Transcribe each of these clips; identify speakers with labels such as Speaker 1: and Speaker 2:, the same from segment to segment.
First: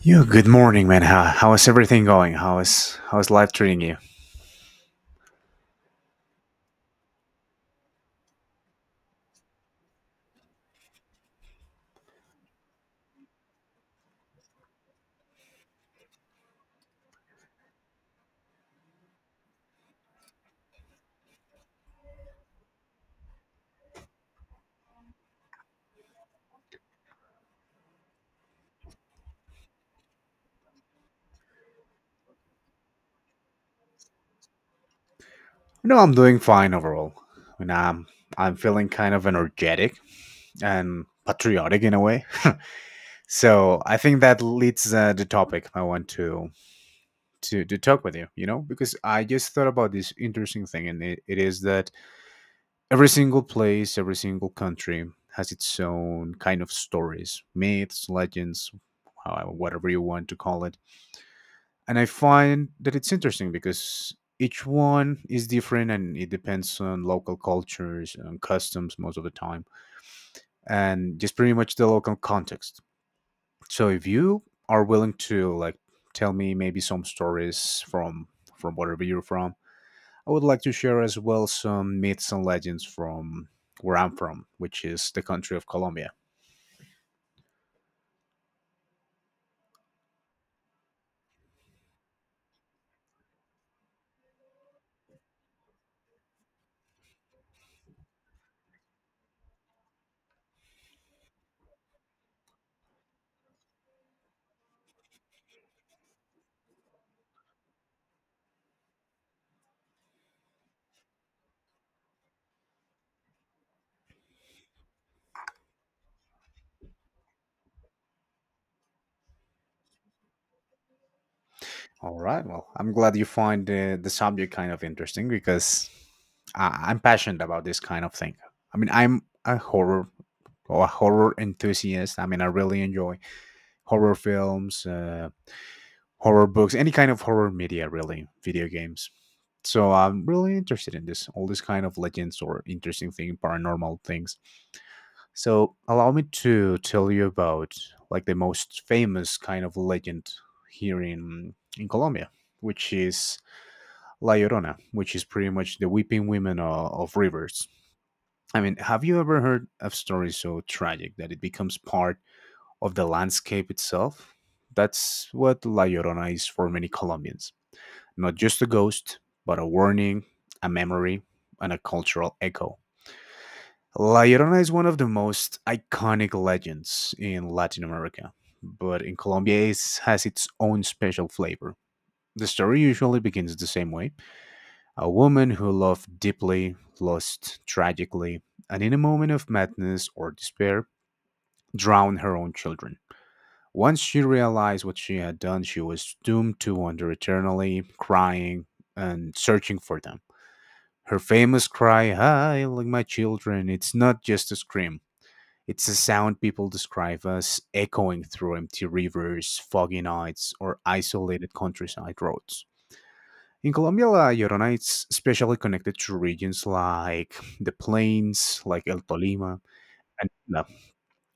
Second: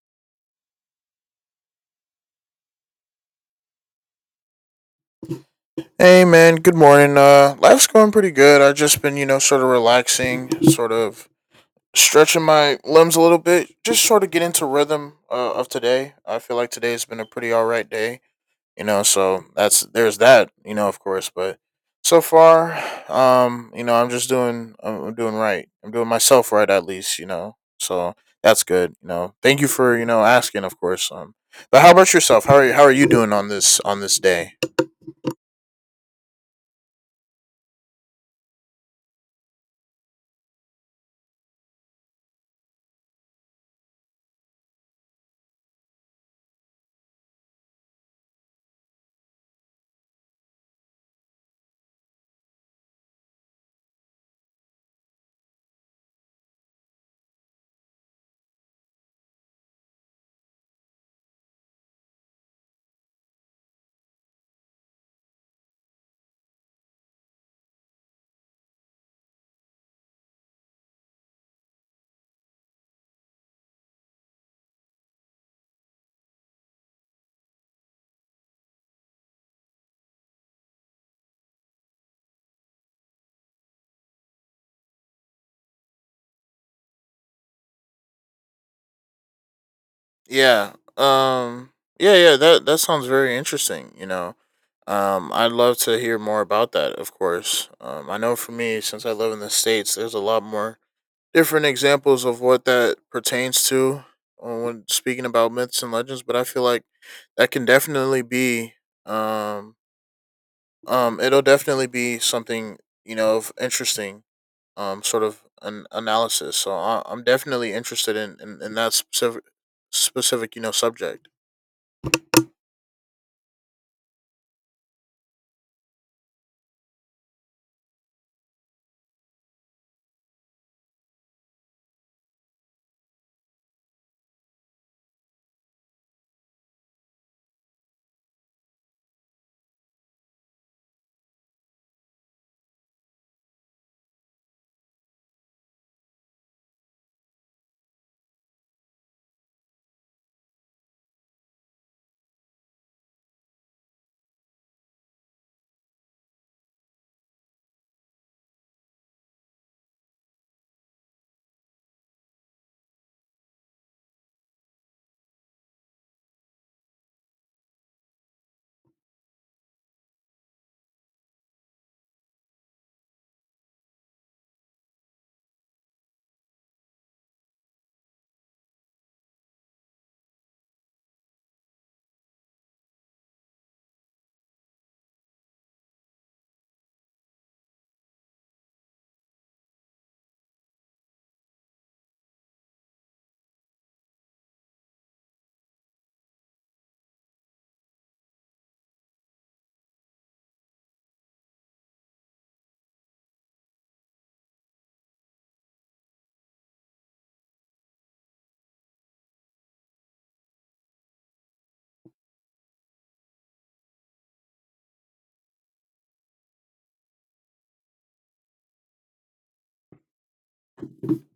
Speaker 1: Yo, good morning, man. How is everything going? How is life treating you?
Speaker 2: Hey man, good morning. Life's going pretty good. I've just been, sort of relaxing, sort of stretching my limbs a little bit, just sort of get into rhythm of today. I feel like today's been a pretty all right day. So that's there's that, of course. But so far, I'm just doing, I'm doing right. I'm doing myself right at least. So that's good. Thank you for asking, of course. But how about yourself? How are you? How are you doing on this day?
Speaker 1: You know, I'm doing fine overall. I mean, I'm feeling kind of energetic and patriotic in a way. So I think that leads the topic I want to talk with you. You know, because I just thought about this interesting thing, and it is that every single place, every single country has its own kind of stories, myths, legends, whatever you want to call it. And I find that it's interesting because each one is different and it depends on local cultures and customs most of the time, and just pretty much the local context. So if you are willing to, like, tell me maybe some stories from wherever you're from, I would like to share as well some myths and legends from where I'm from, which is the country of Colombia.
Speaker 2: Yeah. Yeah, yeah, that sounds very interesting. I'd love to hear more about that, of course. I know for me since I live in the states, there's a lot more different examples of what that pertains to when speaking about myths and legends, but I feel like that can definitely be um it'll definitely be something, of interesting sort of an analysis. So I'm definitely interested in that specific, subject.
Speaker 1: All right. Well, I'm glad you find the subject kind of interesting, because I'm passionate about this kind of thing. I mean, I'm a horror or a horror enthusiast. I mean, I really enjoy horror films, horror books, any kind of horror media, really, video games. So I'm really interested in this, all this kind of legends or interesting thing, paranormal things. So allow me to tell you about, like, the most famous kind of legend here in Colombia, which is La Llorona, which is pretty much the weeping women of rivers. I mean, have you ever heard of stories so tragic that it becomes part of the landscape itself? That's what La Llorona is for many Colombians. Not just a ghost, but a warning, a memory, and a cultural echo. La Llorona is one of the most iconic legends in Latin America, but in Colombia, it has its own special flavor. The story usually begins the same way. A woman who loved deeply, lost tragically, and in a moment of madness or despair, drowned her own children. Once she realized what she had done, she was doomed to wander eternally, crying and searching for them. Her famous cry, "I like my children," it's not just a scream. It's a sound people describe as echoing through empty rivers, foggy nights, or isolated countryside roads. In Colombia, la Llorona is especially connected to regions like the plains, like El Tolima, and Tula,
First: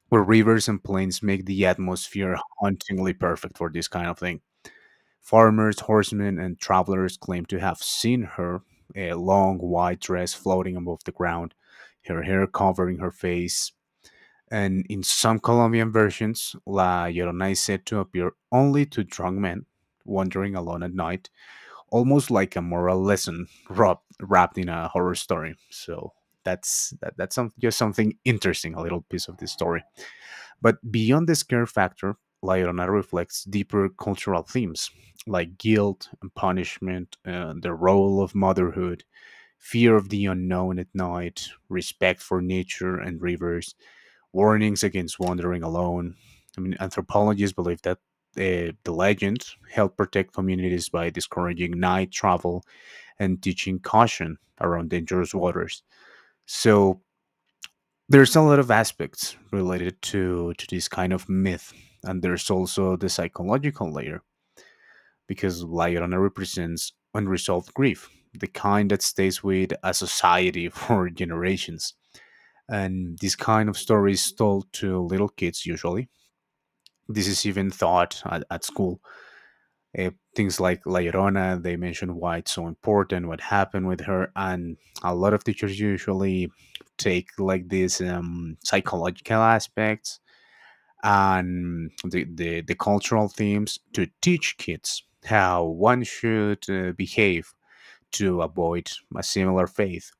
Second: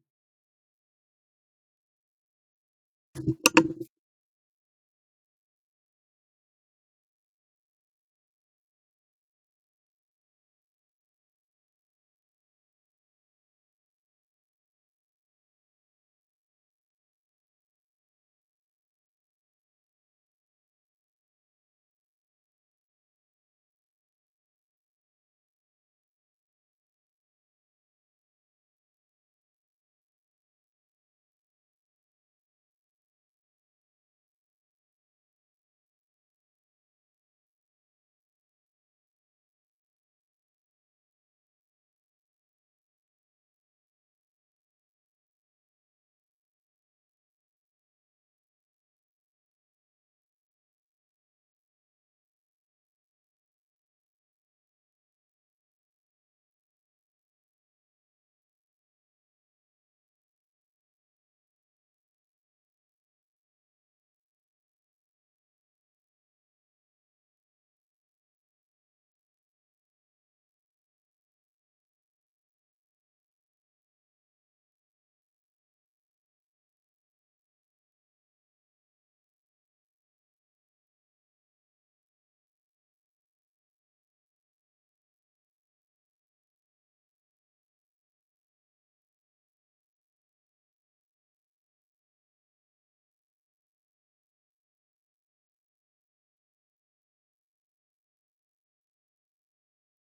Speaker 1: where rivers and plains make the atmosphere hauntingly perfect for this kind of thing. Farmers, horsemen, and travelers claim to have seen her, a long white dress floating above the ground, her hair covering her face. And in some Colombian versions, La Llorona is said to appear only to drunk men wandering alone at night, almost like a moral lesson wrapped in a horror story. So that's that, that's some, just something interesting, a little piece of this story. But beyond the scare factor, La Llorona reflects deeper cultural themes like guilt and punishment, the role of motherhood, fear of the unknown at night, respect for nature and rivers, warnings against wandering alone. I mean, anthropologists believe that the legend helped protect communities by discouraging night travel and teaching caution around dangerous waters. So there's a lot of aspects related to this kind of myth. And there's also the psychological layer, because Laiorana represents unresolved grief, the kind that stays with a society for generations. And this kind of story is told to little kids usually. This is even taught at school. Uh, Things like La Llorona, they mention why it's so important, what happened with her, and a lot of teachers usually take, like, these psychological aspects and the cultural themes to teach kids how one should behave to avoid a similar faith,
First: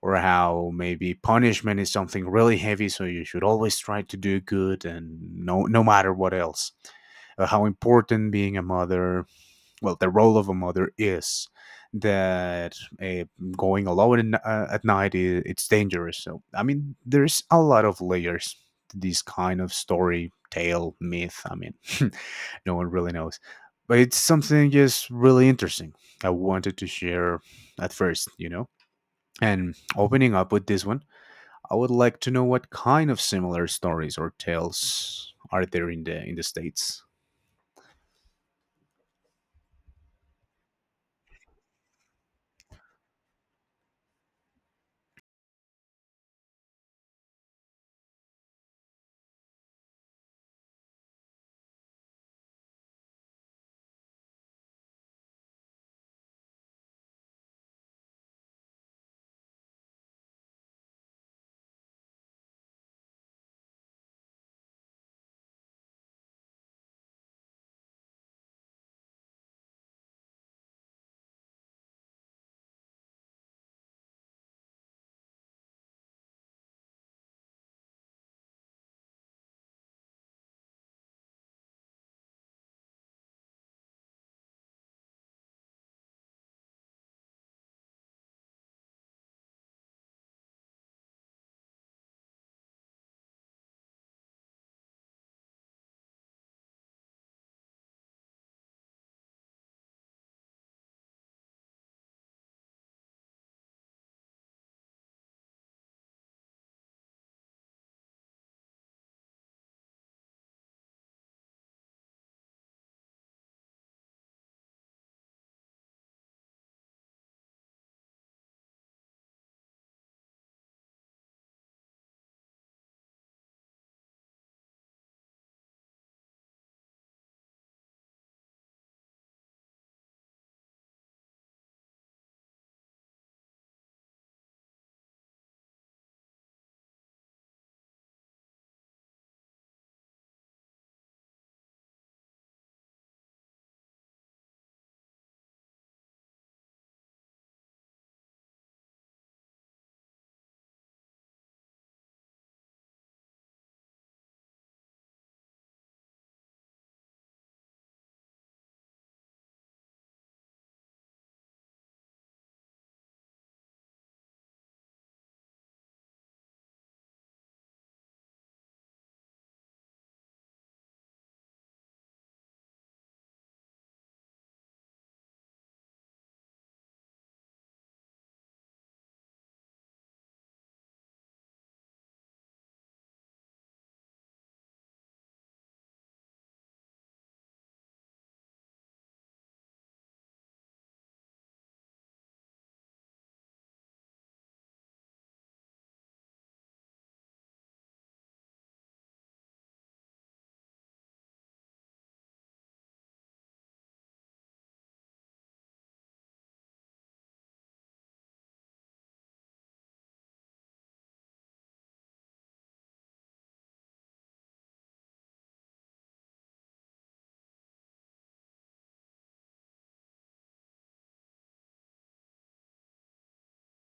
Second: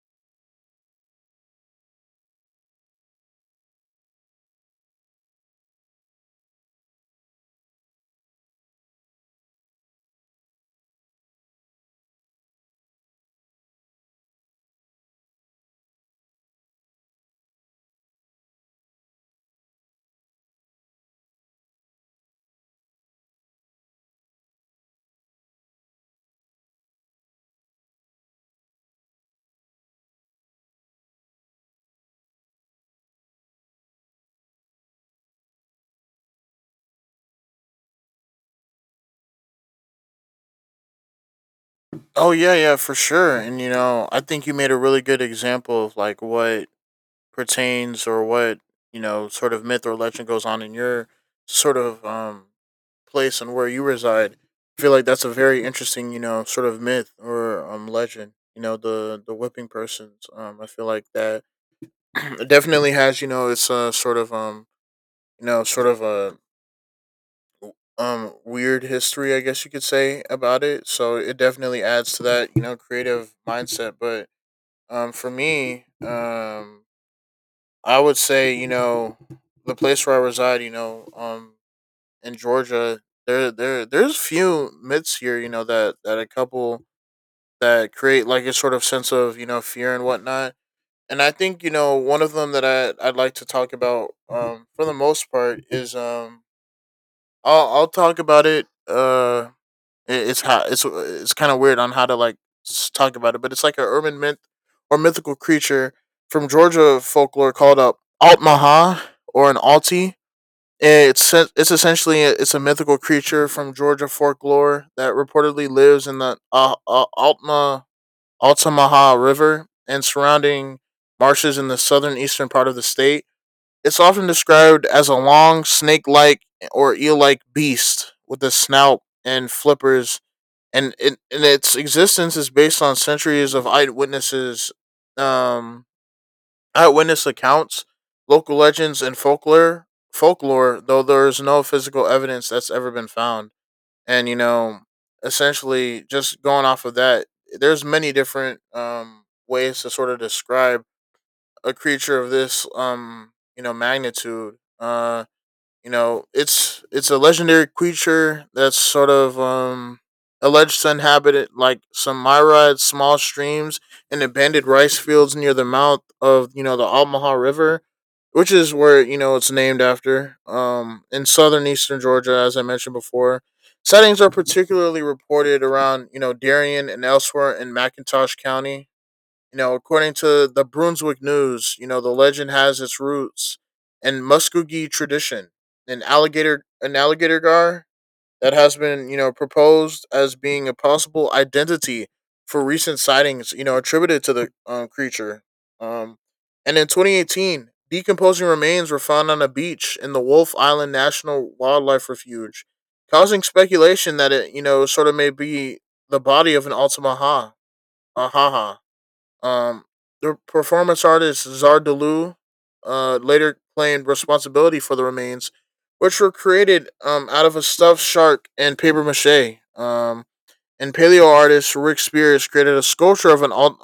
Speaker 1: or how maybe punishment is something really heavy, so you should always try to do good and no matter what else. How important being a mother, well, the role of a mother is that, uh, going alone at night is it's dangerous. So I mean there's a lot of layers to this kind of story, tale, myth. I mean, no one really knows, but it's something just really interesting I wanted to share at first, you know. And opening up with this one, I would like to know what kind of similar stories or tales are there in the states.
Speaker 2: Oh yeah, yeah, for sure. And I think you made a really good example of like what pertains or what, sort of myth or legend goes on in your sort of place and where you reside. I feel like that's a very interesting, sort of myth or legend, the whipping persons. I feel like that it definitely has, it's a sort of sort of a weird history, I guess you could say about it. So it definitely adds to that, creative mindset, but for me, I would say the place where I reside. In Georgia, there's few myths here. That a couple that create like a sort of sense of fear and whatnot. And I think one of them that I'd like to talk about for the most part is I'll talk about it. It's how it's kind of weird on how to like talk about it, but it's like an urban myth or mythical creature from Georgia folklore called a Altmaha or an Alti. It's essentially it's a mythical creature from Georgia folklore that reportedly lives in the Altma Altamaha River and surrounding marshes in the southern eastern part of the state. It's often described as a long snake-like or eel-like beast with a snout and flippers, and its existence is based on centuries of um, eyewitness accounts, local legends, and folklore, though there is no physical evidence that's ever been found. And essentially, just going off of that, there's many different ways to sort of describe a creature of this magnitude. It's a legendary creature that's sort of alleged to inhabit it, like some myriad small streams and abandoned rice fields near the mouth of the Altamaha River, which is where it's named after. In southern eastern Georgia, as I mentioned before, sightings are particularly reported around Darien and elsewhere in McIntosh County. You know, according to the Brunswick News, the legend has its roots in Muskogee tradition, an alligator gar that has been proposed as being a possible identity for recent sightings, attributed to the creature. Um, and in 2018, decomposing remains were found on a beach in the Wolf Island National Wildlife Refuge, causing speculation that it, sort of may be the body of an Altamaha. Ahaha. Um, the performance artist Zardaloo later claimed responsibility for the remains, which were created out of a stuffed shark and paper mache. And paleo artist Rick Spears created a sculpture of an Al-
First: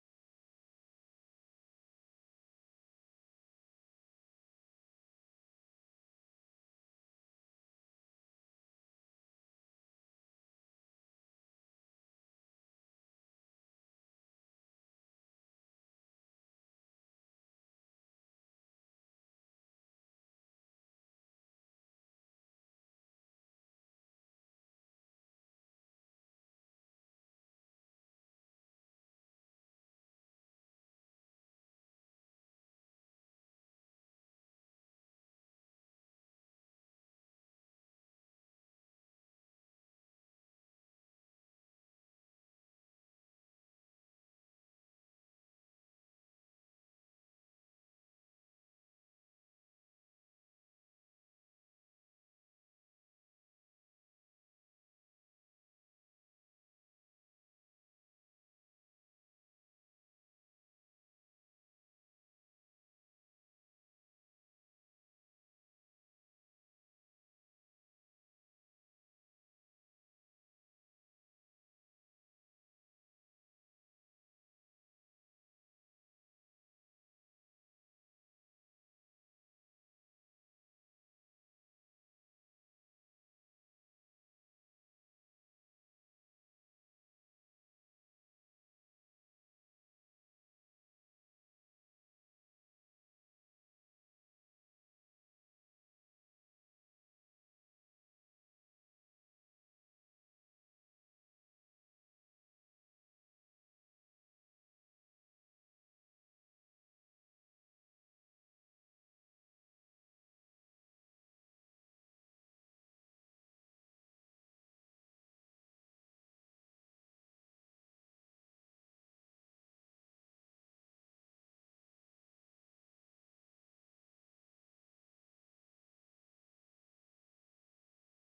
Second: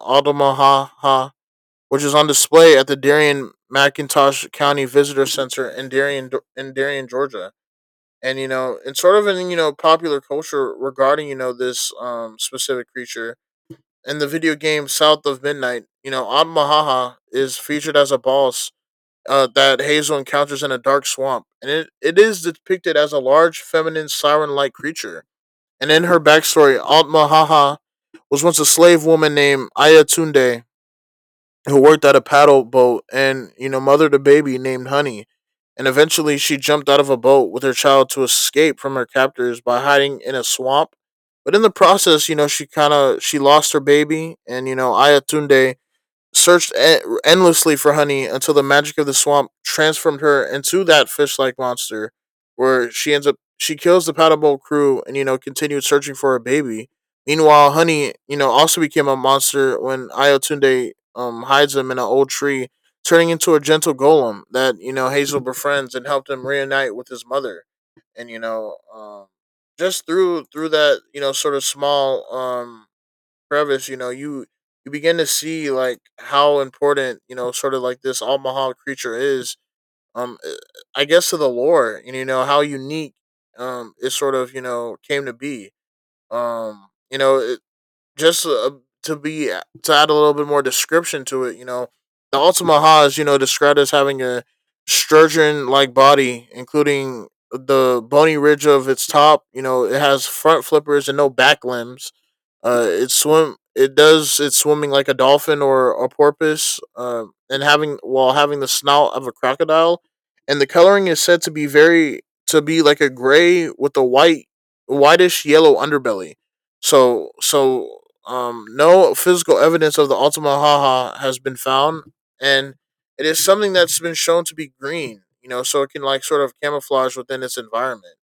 Speaker 2: which is on display at the Darien McIntosh County Visitor Center in Darien, Georgia. And it's sort of in popular culture regarding this specific creature in the video game South of Midnight, Ad Mahaha is featured as a boss that Hazel encounters in a dark swamp, and it is depicted as a large, feminine, siren like creature. And in her backstory, Alt Mahaha was once a slave woman named Ayatunde who worked at a paddle boat and mothered a baby named Honey. And eventually she jumped out of a boat with her child to escape from her captors by hiding in a swamp. But in the process, she kind of she lost her baby, and Ayatunde searched endlessly for Honey until the magic of the swamp transformed her into that fish-like monster, where she ends up she kills the paddleball crew and continued searching for her baby. Meanwhile, Honey also became a monster when Ayotunde hides him in an old tree, turning into a gentle golem that Hazel befriends and helped him reunite with his mother. And just through that sort of small crevice, you begin to see like how important sort of like this Omaha creature is. Um, uh, I guess to the lore, and you know how unique it sort of came to be. Um, you know, it, just uh, to add a little bit more description to it, the Altamaha is described as having a sturgeon like body, including the bony ridge of its top. You know, it has front flippers and no back limbs. It does. It's swimming like a dolphin or a porpoise. And having the snout of a crocodile, and the coloring is said to be like a gray with a whitish yellow underbelly. So no physical evidence of the Altamahaha has been found, and it is something that's been shown to be green. So it can like sort of camouflage within its environment.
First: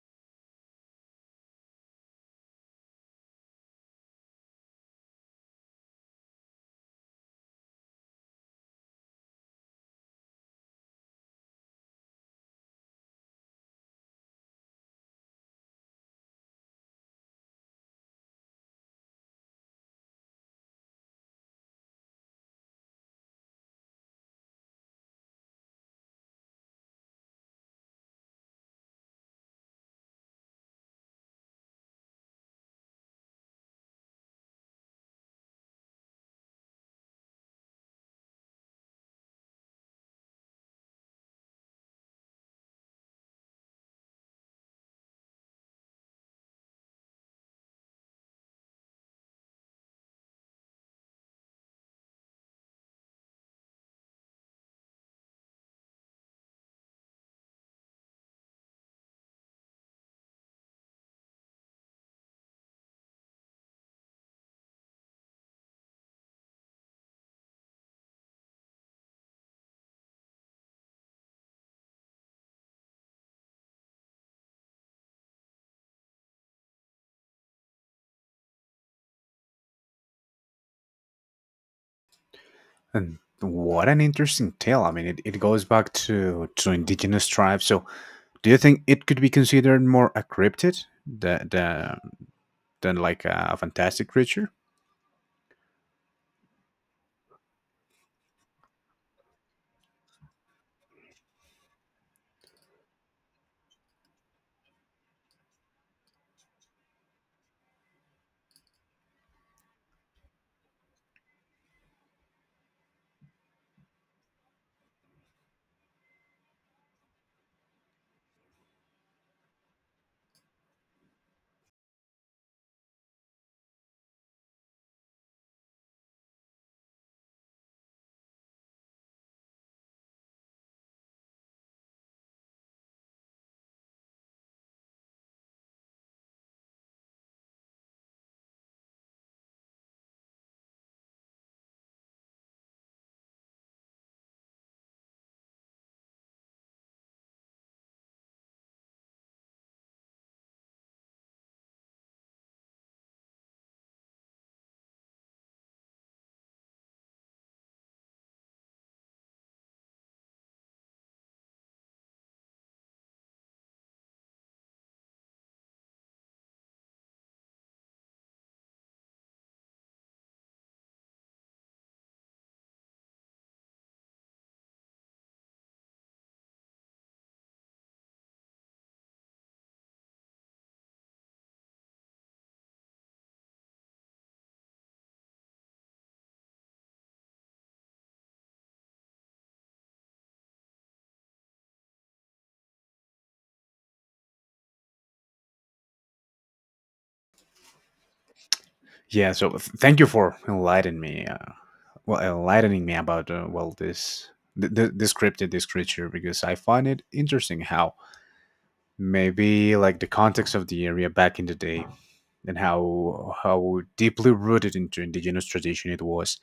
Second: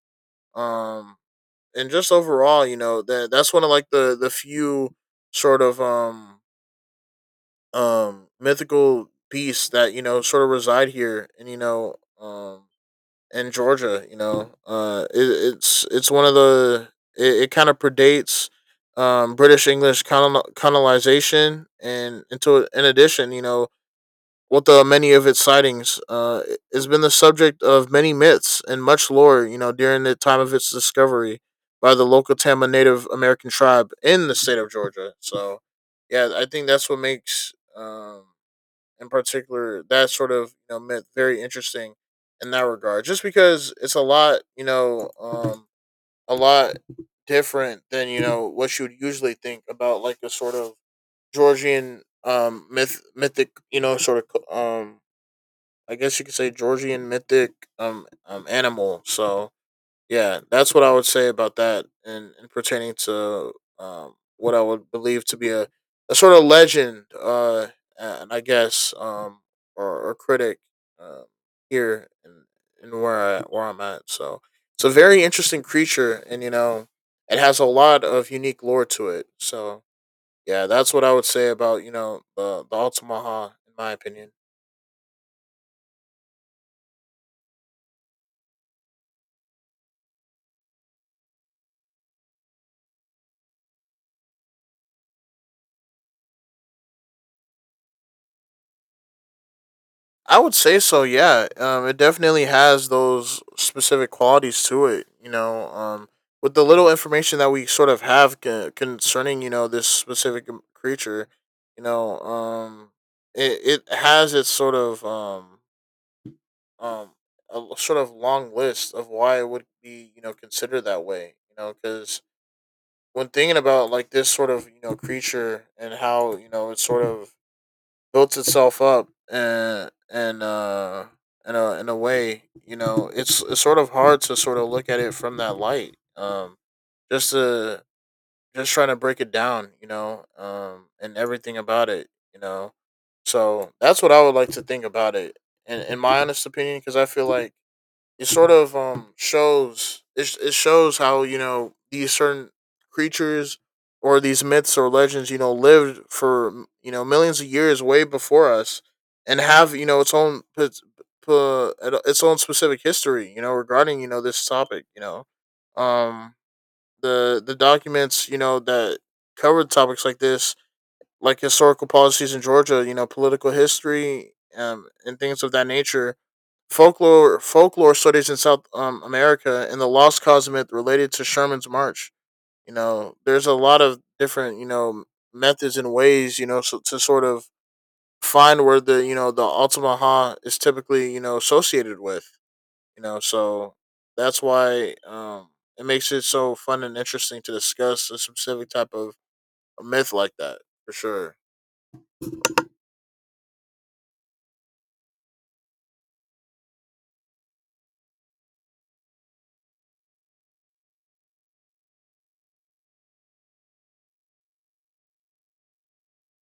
Speaker 2: Um, and just overall, that's one of like the few sort of mythical beasts that sort of reside here, and in Georgia. It's one of the, it kind of predates British English colonization, and until in addition, with the many of its sightings, it has been the subject of many myths and much lore. You know, during the time of its discovery by the local Tama Native American tribe in the state of Georgia. So, yeah, I think that's what makes, in particular, that sort of myth very interesting in that regard. Just because it's a lot different than what you would usually think about, like a sort of Georgian mythic I guess you could say Georgian mythic animal. So yeah, that's what I would say about that, and pertaining to what I would believe to be a sort of legend, and I guess or critic, uh, here and where I'm at. So it's a very interesting creature, and it has a lot of unique lore to it. So yeah, that's what I would say about the
Speaker 1: And
Speaker 2: Altamaha in
Speaker 1: what
Speaker 2: my
Speaker 1: an
Speaker 2: opinion.
Speaker 1: interesting tale. I mean, it goes back to indigenous tribes. So, do you think it could be considered more a cryptid than like a fantastic creature?
Speaker 2: I would say so. Yeah, it definitely has those specific qualities to it. With the little information that we sort of have concerning this specific creature, you know, um, it has its sort of um a l- sort of long list of why it would be considered that way. Because when thinking about like this sort of creature and how it's sort of built itself up and in a way, it's sort of hard to sort of look at it from that light. Just to just trying to break it down, and everything about it, you know. So that's what I would like to think about it in my honest opinion, because I feel like it sort of shows it shows how these certain creatures or these myths or legends lived for millions of years way before us, and have its own p- its own specific history regarding this topic. Um the documents that covered topics like this, like historical policies in Georgia, political history, and things of that nature. Folklore studies in South America, and the lost cause myth related to Sherman's march. There's a lot of different methods and ways, so, to sort of find where the Altamaha is typically associated with. So that's why, it makes it so fun and interesting to discuss a specific type of
Speaker 1: Yeah, so thank you
Speaker 2: myth like
Speaker 1: for
Speaker 2: that for
Speaker 1: enlightening me.
Speaker 2: sure.
Speaker 1: Well, enlightening me about well, this this cryptid, this creature, because I find it interesting how maybe, like, the context of the area back in the day and how deeply rooted into indigenous tradition it was,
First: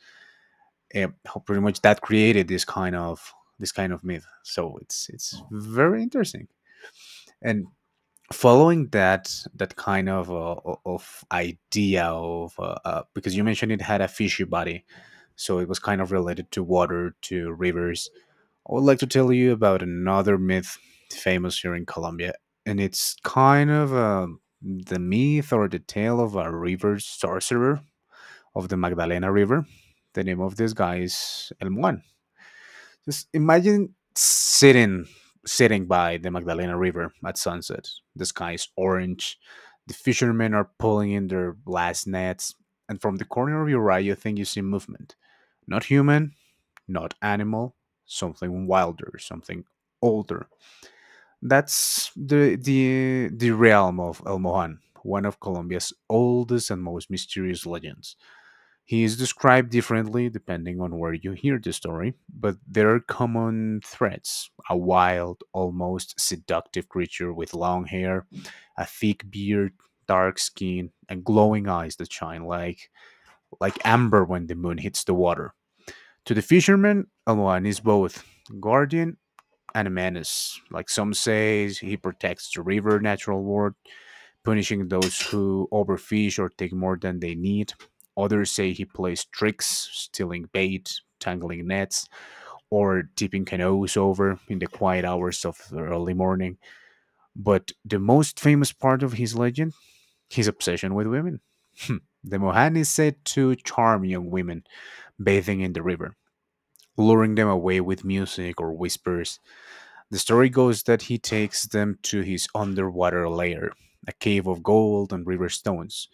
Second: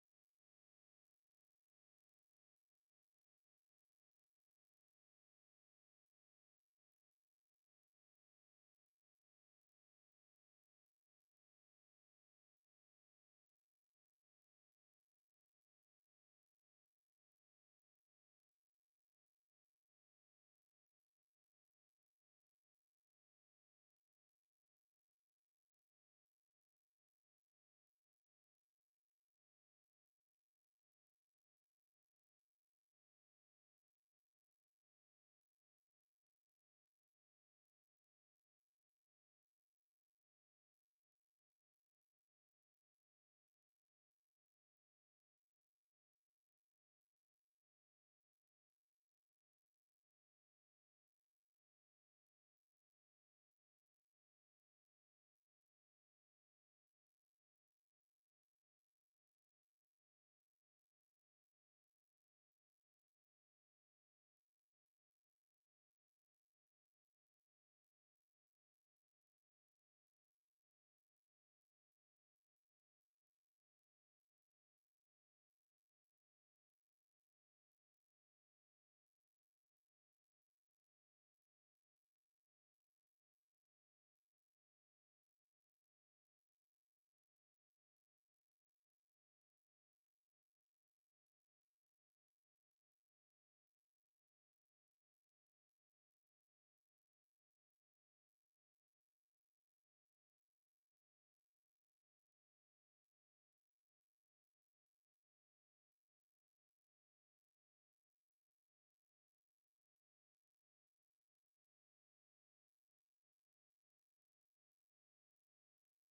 Speaker 1: and how pretty much that created this kind of myth. So it's very interesting. And following that kind of of idea of because you mentioned it had a fishy body, so it was kind of related to water, to rivers. I would like to tell you about another myth famous here in Colombia, and it's kind of the myth or the tale of a river sorcerer of the Magdalena River. The name of this guy is El Muan. Just imagine sitting by the Magdalena River at sunset. The sky is orange. The fishermen are pulling in their last nets, and from the corner of your eye, you think you see movement. Not human, not animal, something wilder, something older. That's the realm of El Mohan, one of Colombia's oldest and most mysterious legends. He is described differently depending on where you hear the story, but there are common threads: a wild, almost seductive creature with long hair, a thick beard, dark skin, and glowing eyes that shine like amber when the moon hits the water. To the fisherman, Aloan is both guardian and a menace. Like, some say he protects the river natural world, punishing those who overfish or take more than they need. Others say he plays tricks, stealing bait, tangling nets, or tipping canoes over in the quiet hours of the early morning. But the most famous part of his legend, his obsession with women. The Mohan is said to charm young women bathing in the river, luring them away with music or whispers. The story goes that he takes them to his underwater lair, a cave of gold and river stones,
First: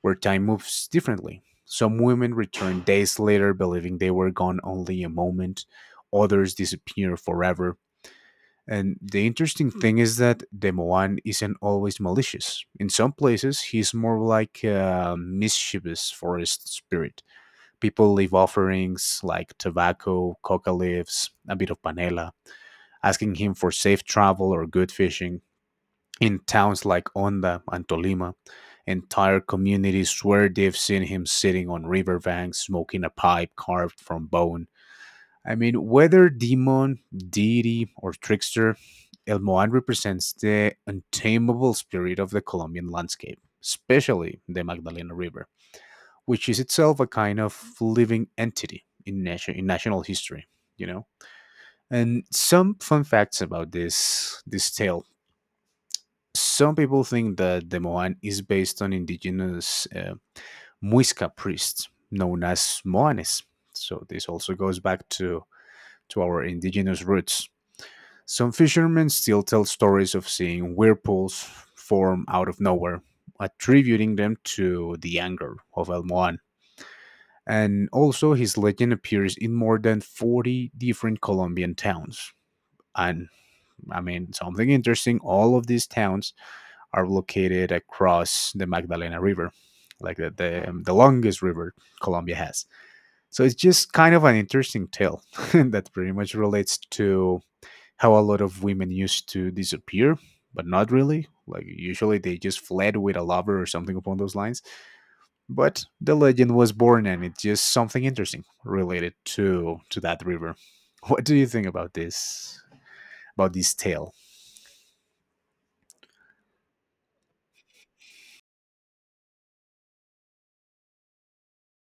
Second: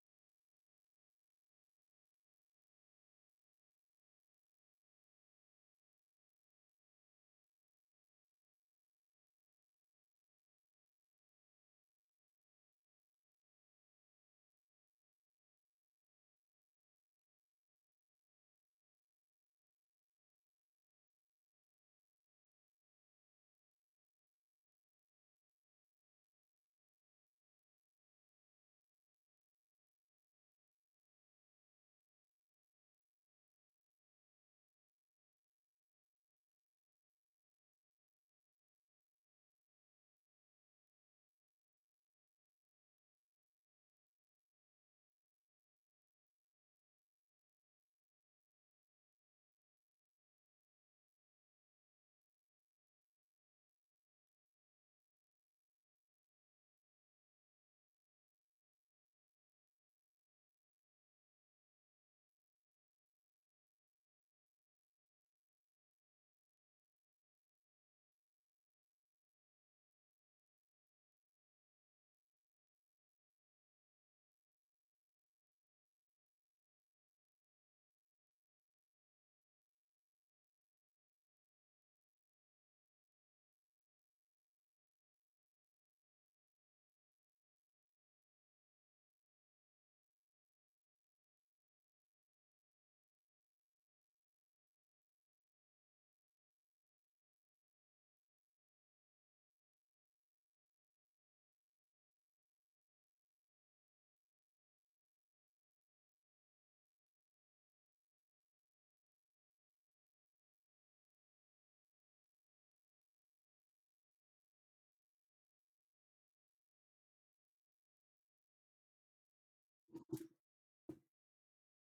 Speaker 1: where time moves differently. Some women return days later believing they were gone only a moment, others disappear forever. And the interesting thing is that the Moan isn't always malicious. In some places, he's more like a mischievous forest spirit. People leave offerings like tobacco, coca leaves, a bit of panela, asking him for safe travel or good fishing. In towns like Onda and Tolima, entire communities swear they've seen him sitting on riverbanks smoking a pipe carved from bone. I mean, whether demon, deity, or trickster, El Moan represents the untamable spirit of the Colombian landscape, especially the Magdalena River, which is itself a kind of living entity in national history, you know. And some fun facts about this tale. Some people think that the Moan is based on indigenous Muisca priests known as Moanes. So this also goes back to our indigenous roots. Some fishermen still tell stories of seeing whirlpools form out of nowhere, attributing them to the anger of El Moan. And also his legend appears in more than 40 different Colombian towns. And I mean, something interesting, all of these towns are located across the Magdalena River, like the longest river Colombia has. So it's just kind of an interesting tale that pretty much relates to how a lot of women used to disappear, but not really. Like, usually they just fled with a lover or something upon those lines. But the legend was born, and it's just something interesting related to that river. What do you think about this? About this tale?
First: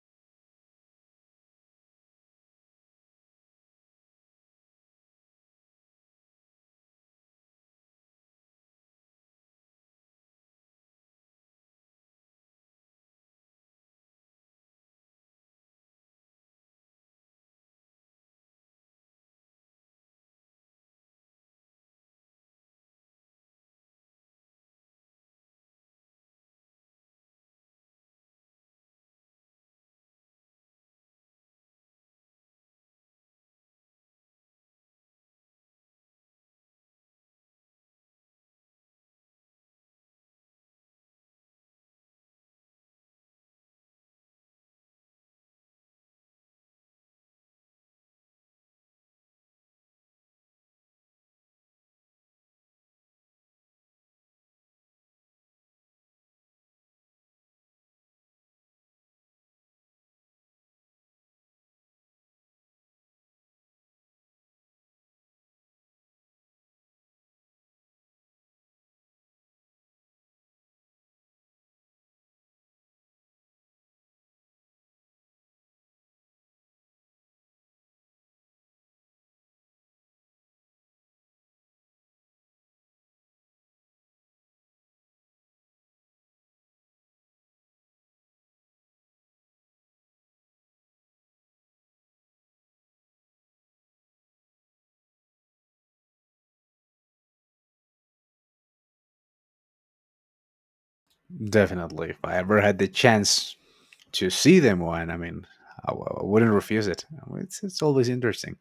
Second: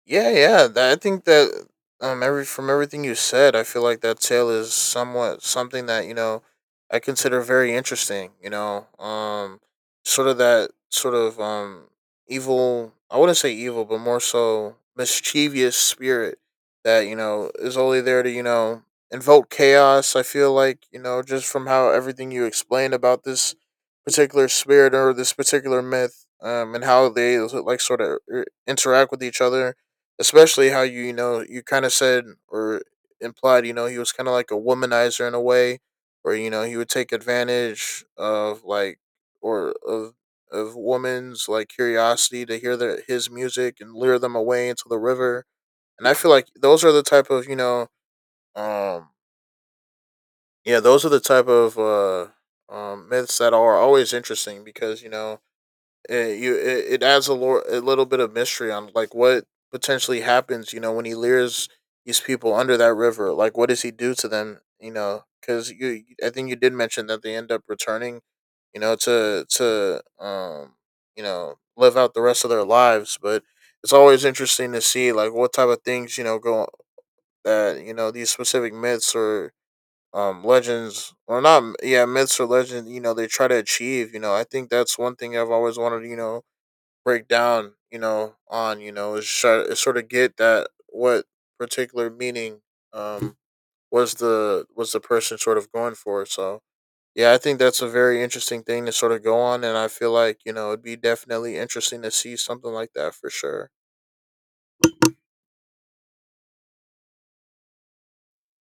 Speaker 2: Yeah, yeah. That I think that everything you said, I feel like that tale is somewhat something that I consider very interesting. Sort of that sort of evil. I wouldn't say evil, but more so mischievous spirit that is only there to invoke chaos. I feel like just from how everything you explained about this particular spirit or this particular myth, and how they like sort of interact with each other, especially how you you know you kind of said or implied he was kind of like a womanizer in a way, where he would take advantage of like or of women's like curiosity to hear their his music and lure them away into the river. And I feel like those are the type of um yeah those are the type of myths that are always interesting, because it adds a little bit of mystery on like what potentially happens when he leers these people under that river, like what does he do to them, because you I think you did mention that they end up returning to to live out the rest of their lives, but it's always interesting to see like what type of things go, that these specific myths or legends, or not, yeah, myths or legends, they try to achieve. I think that's one thing I've always wanted, break down, is try is sort of get that, what particular meaning um was the person sort of going for. So yeah, I think that's a very interesting thing to sort of go on, and I feel like, it'd be definitely interesting
Speaker 1: Definitely,
Speaker 2: to
Speaker 1: if
Speaker 2: see
Speaker 1: I ever
Speaker 2: something
Speaker 1: had the
Speaker 2: like that for
Speaker 1: chance
Speaker 2: sure.
Speaker 1: to see them one, I mean, I wouldn't refuse it. I mean, It's always interesting.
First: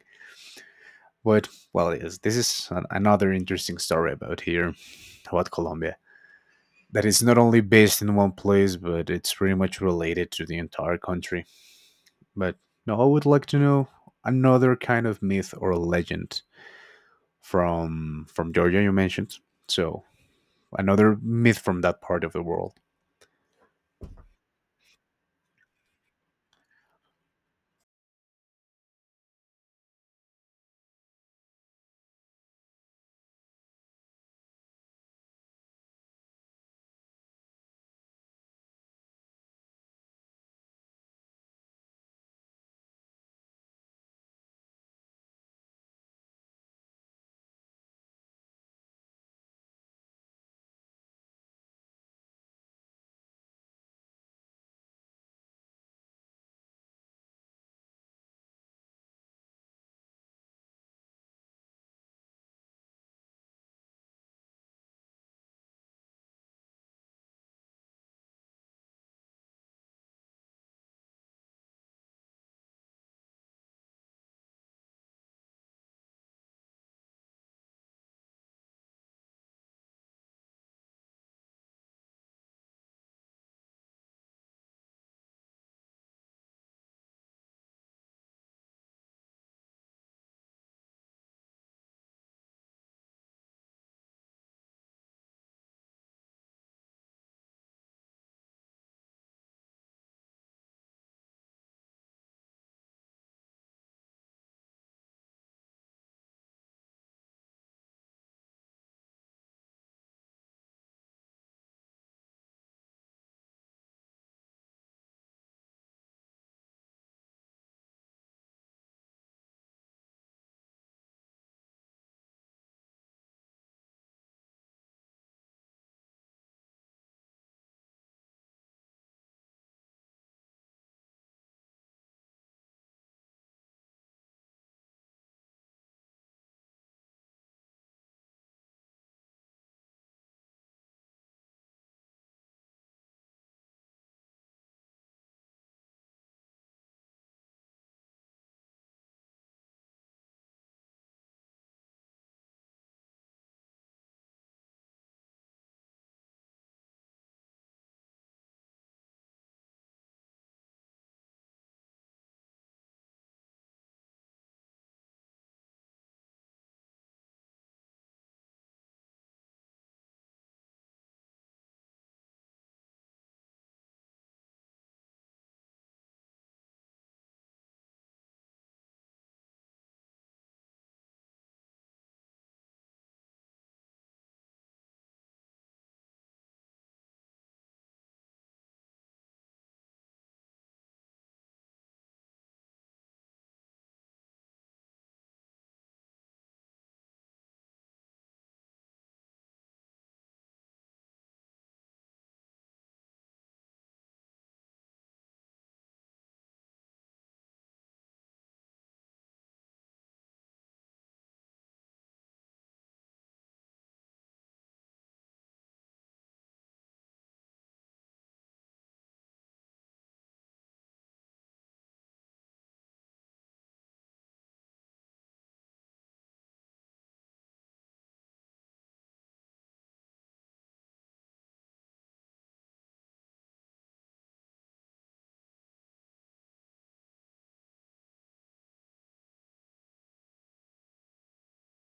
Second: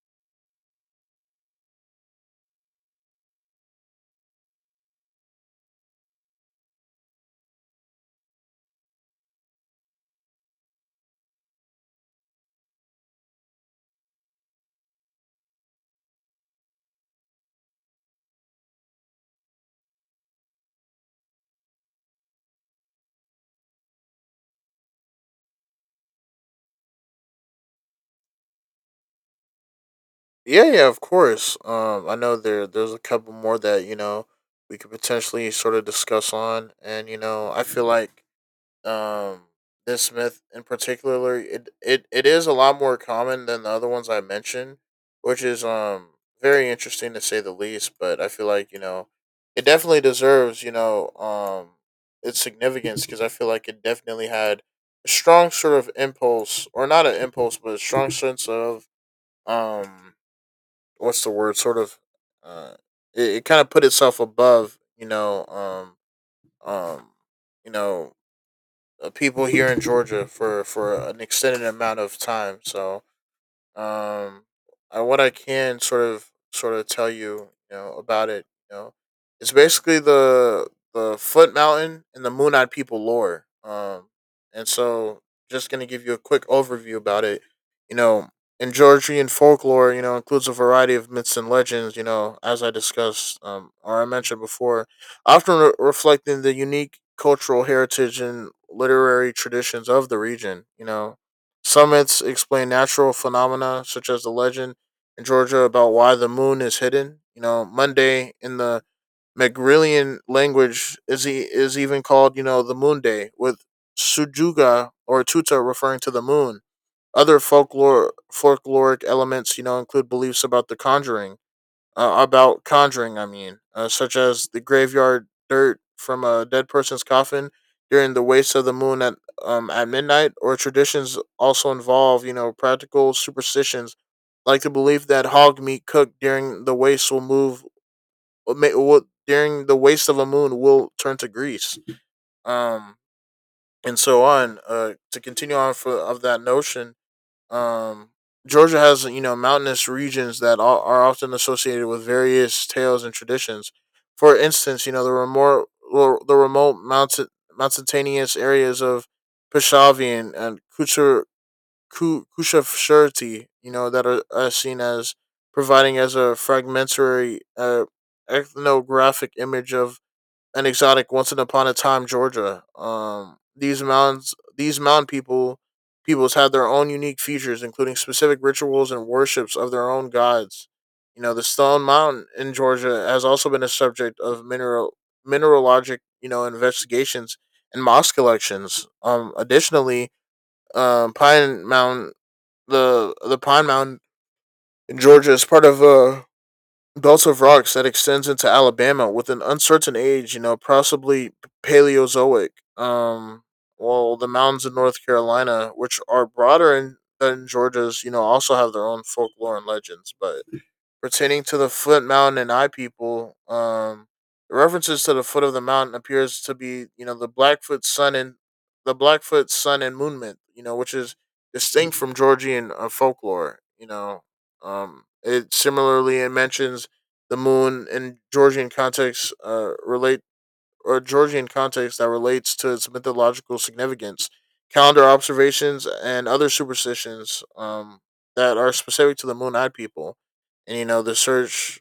Speaker 1: But, well, yes, this is another interesting story about here, about Colombia, that is not only based in one place, but it's pretty much related to the entire country. But no, I would like to know another kind of myth or legend from Georgia you mentioned. So another myth from that part of the world.
Speaker 2: Yeah, yeah, of course. I know there's a couple more that, we could potentially sort of discuss on, and I feel like um this myth in particular, it is a lot more common than the other ones I mentioned, which is very interesting to say the least. But I feel like it definitely deserves, its significance, because I feel like it definitely had a strong sort of impulse, or not an impulse, but a strong sense of um what's the word, sort of uh it, it kind of put itself above, um um you know people here in Georgia for an extended amount of time. So um, what I can sort of tell you, about it, you know, it's basically the Foot Mountain and the Moon Eyed People lore. And so, just gonna give you a quick overview about it. You know, in Georgian folklore, includes a variety of myths and legends. As I discussed, or I mentioned before, often reflecting the unique cultural heritage and literary traditions of the region. Summits explain natural phenomena, such as the legend in Georgia about why the moon is hidden. Monday in the Megrelian language is is even called, the moon day, with Sujuga or Tuta referring to the moon. Other folklore folkloric elements, include beliefs about the conjuring, about conjuring, I mean, such as the graveyard dirt from a dead person's coffin during the waste of the moon at midnight, or traditions also involve, practical superstitions like the belief that hog meat cooked during the waste of a moon will turn to grease, um, and so on. To continue on for of that notion, um, Georgia has mountainous regions that are often associated with various tales and traditions. For instance, the remote mountainous areas of Peshavian and Kushafshurti, that are seen as providing as a fragmentary ethnographic image of an exotic once upon a time Georgia. These mounds, these mound people, peoples had their own unique features, including specific rituals and worships of their own gods. The Stone Mountain in Georgia has also been a subject of mineralogic, investigations and moss collections. Additionally, Pine Mountain, the Pine Mountain in Georgia is part of a belt of rocks that extends into Alabama with an uncertain age, possibly Paleozoic. Um, well, the mountains in North Carolina, which are broader than Georgia's, also have their own folklore and legends. But pertaining to the Foot Mountain and Eye People, the references to the foot of the mountain appears to be, the Blackfoot Sun and Moon myth, which is distinct from Georgian folklore. It similarly it mentions the moon in Georgian context, that relates to its mythological significance, calendar observations, and other superstitions, that are specific to the Moon Eyed people. And the search,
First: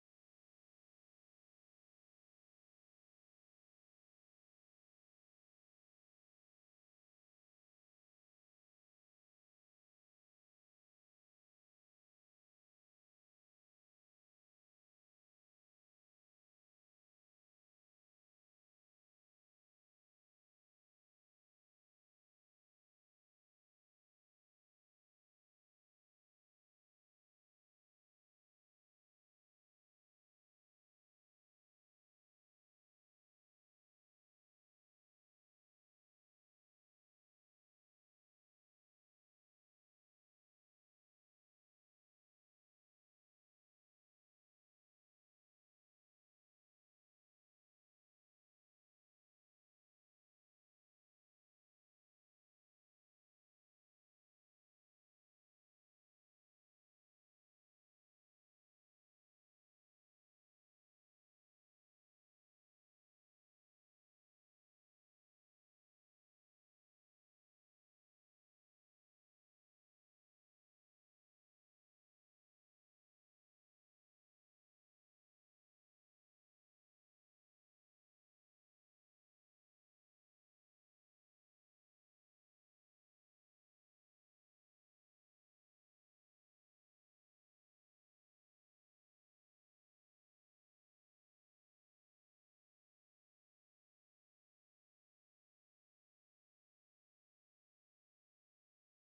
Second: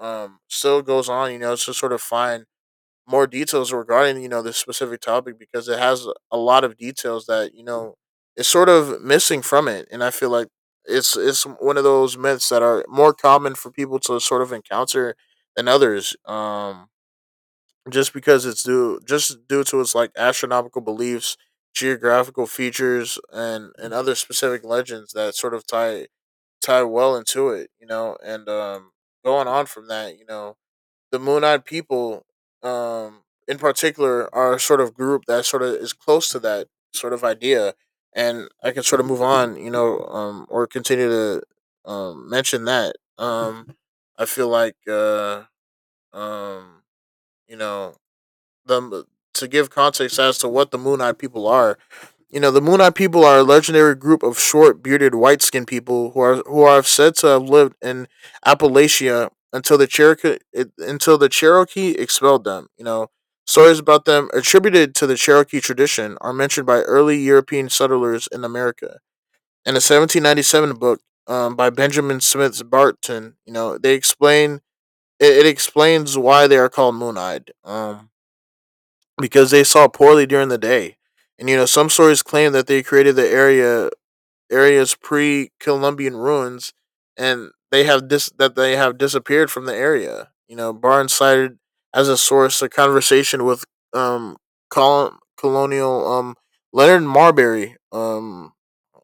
Speaker 2: still goes on. To sort of find more details regarding this specific topic, because it has a lot of details that is sort of missing from it. And I feel like it's one of those myths that are more common for people to sort of encounter than others. Just because it's due just due to its like astronomical beliefs, geographical features, and other specific legends that sort of tie well into it, And going on from that, the Moon Eyed people, in particular, are a sort of group that sort of is close to that sort of idea. And I can sort of move on, or continue to mention that. I feel like, um, you know, the to give context as to what the Moon Eyed people are. The Moon Eyed people are a legendary group of short, bearded, white skinned people who are said to have lived in Appalachia until the Cherokee expelled them. Stories about them attributed to the Cherokee tradition are mentioned by early European settlers in America. In a 1797 book, by Benjamin Smith Barton, it explains why they are called Moon Eyed, because they saw poorly during the day. And some stories claim that they created the area's pre-Columbian ruins, and they have disappeared from the area. Barnes cited as a source a conversation with um colonial, Leonard Marbury,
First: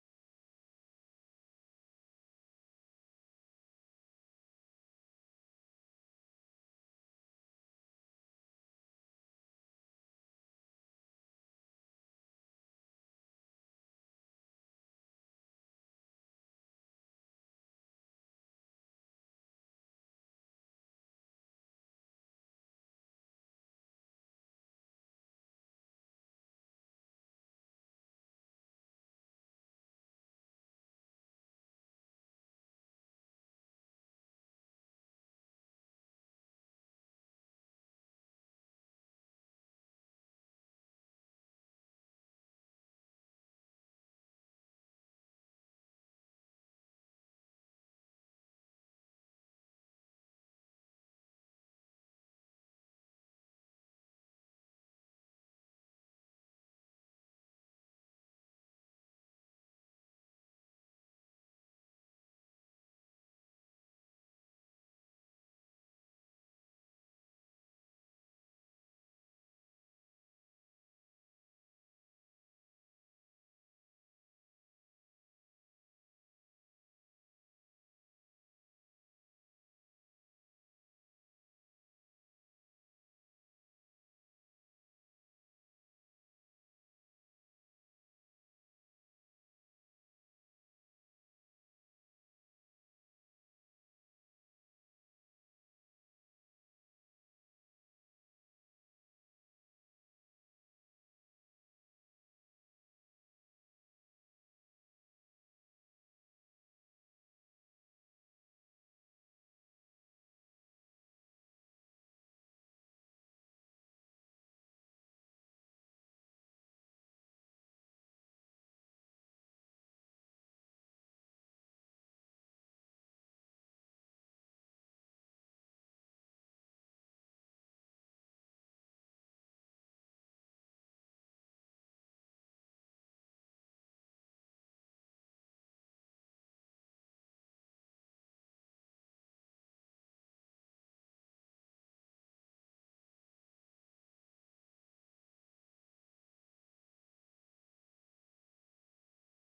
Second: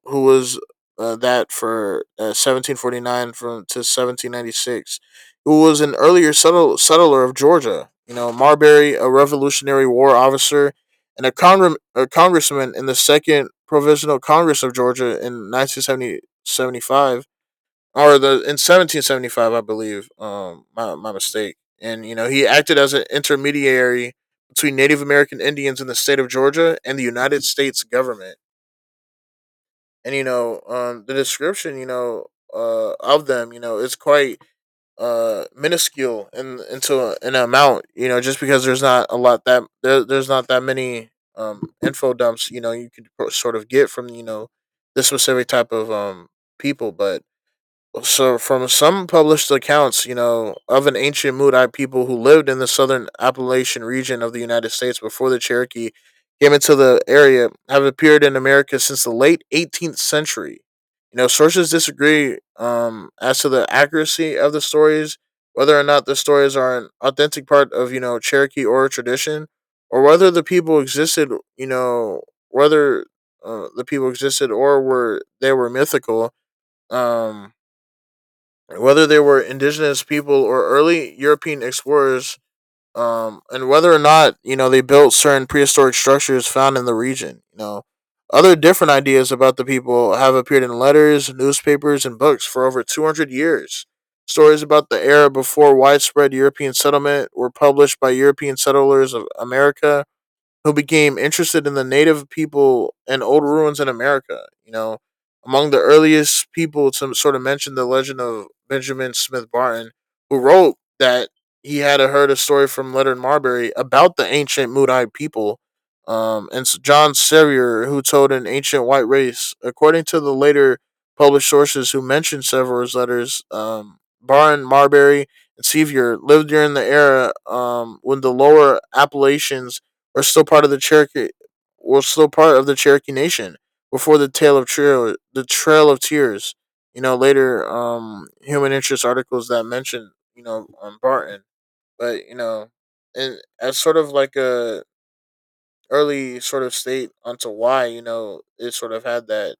Speaker 2: who was, that for 1749 from to 1796, who was an earlier settler of Georgia. Marbury, a Revolutionary War officer and a congressman in the Second Provisional Congress of Georgia in 1975, or the in 1775, I believe. My mistake. And he acted as an intermediary between Native American Indians in the state of Georgia and the United States government, and the description, of them, is quite, minuscule in into an amount, just because there's not a lot that, there's not that many info dumps you could sort of get from this specific type of people. But so, from some published accounts, of an ancient Moodite people who lived in the southern Appalachian region of the United States before the Cherokee came into the area, have appeared in America since the late 18th century. Sources disagree, as to the accuracy of the stories, whether or not the stories are an authentic part of, Cherokee oral tradition, or whether the people existed, you know, whether the people existed or were they were mythical. Um, Whether they were indigenous people or early European explorers, and whether or not they built certain prehistoric structures found in the region. Other different ideas about the people have appeared in letters, newspapers, and books for over 200 years. Stories about the era before widespread European settlement were published by European settlers of America who became interested in the native people and old ruins in America. Among the earliest people to sort of mention the legend of Benjamin Smith Barton, who wrote that he had heard a story from Leonard Marbury about the ancient Moodai people. And John Sevier, who told an ancient white race, according to the later published sources who mentioned Sever's letters, Barton, Marbury, and Sevier lived during the era when the lower Appalachians were still part of the Cherokee were still part of the Cherokee Nation before the tale of trail the Trail of Tears. Later, human interest articles that mentioned Barton, but you know, and as sort of like a early sort of state onto why it sort of had that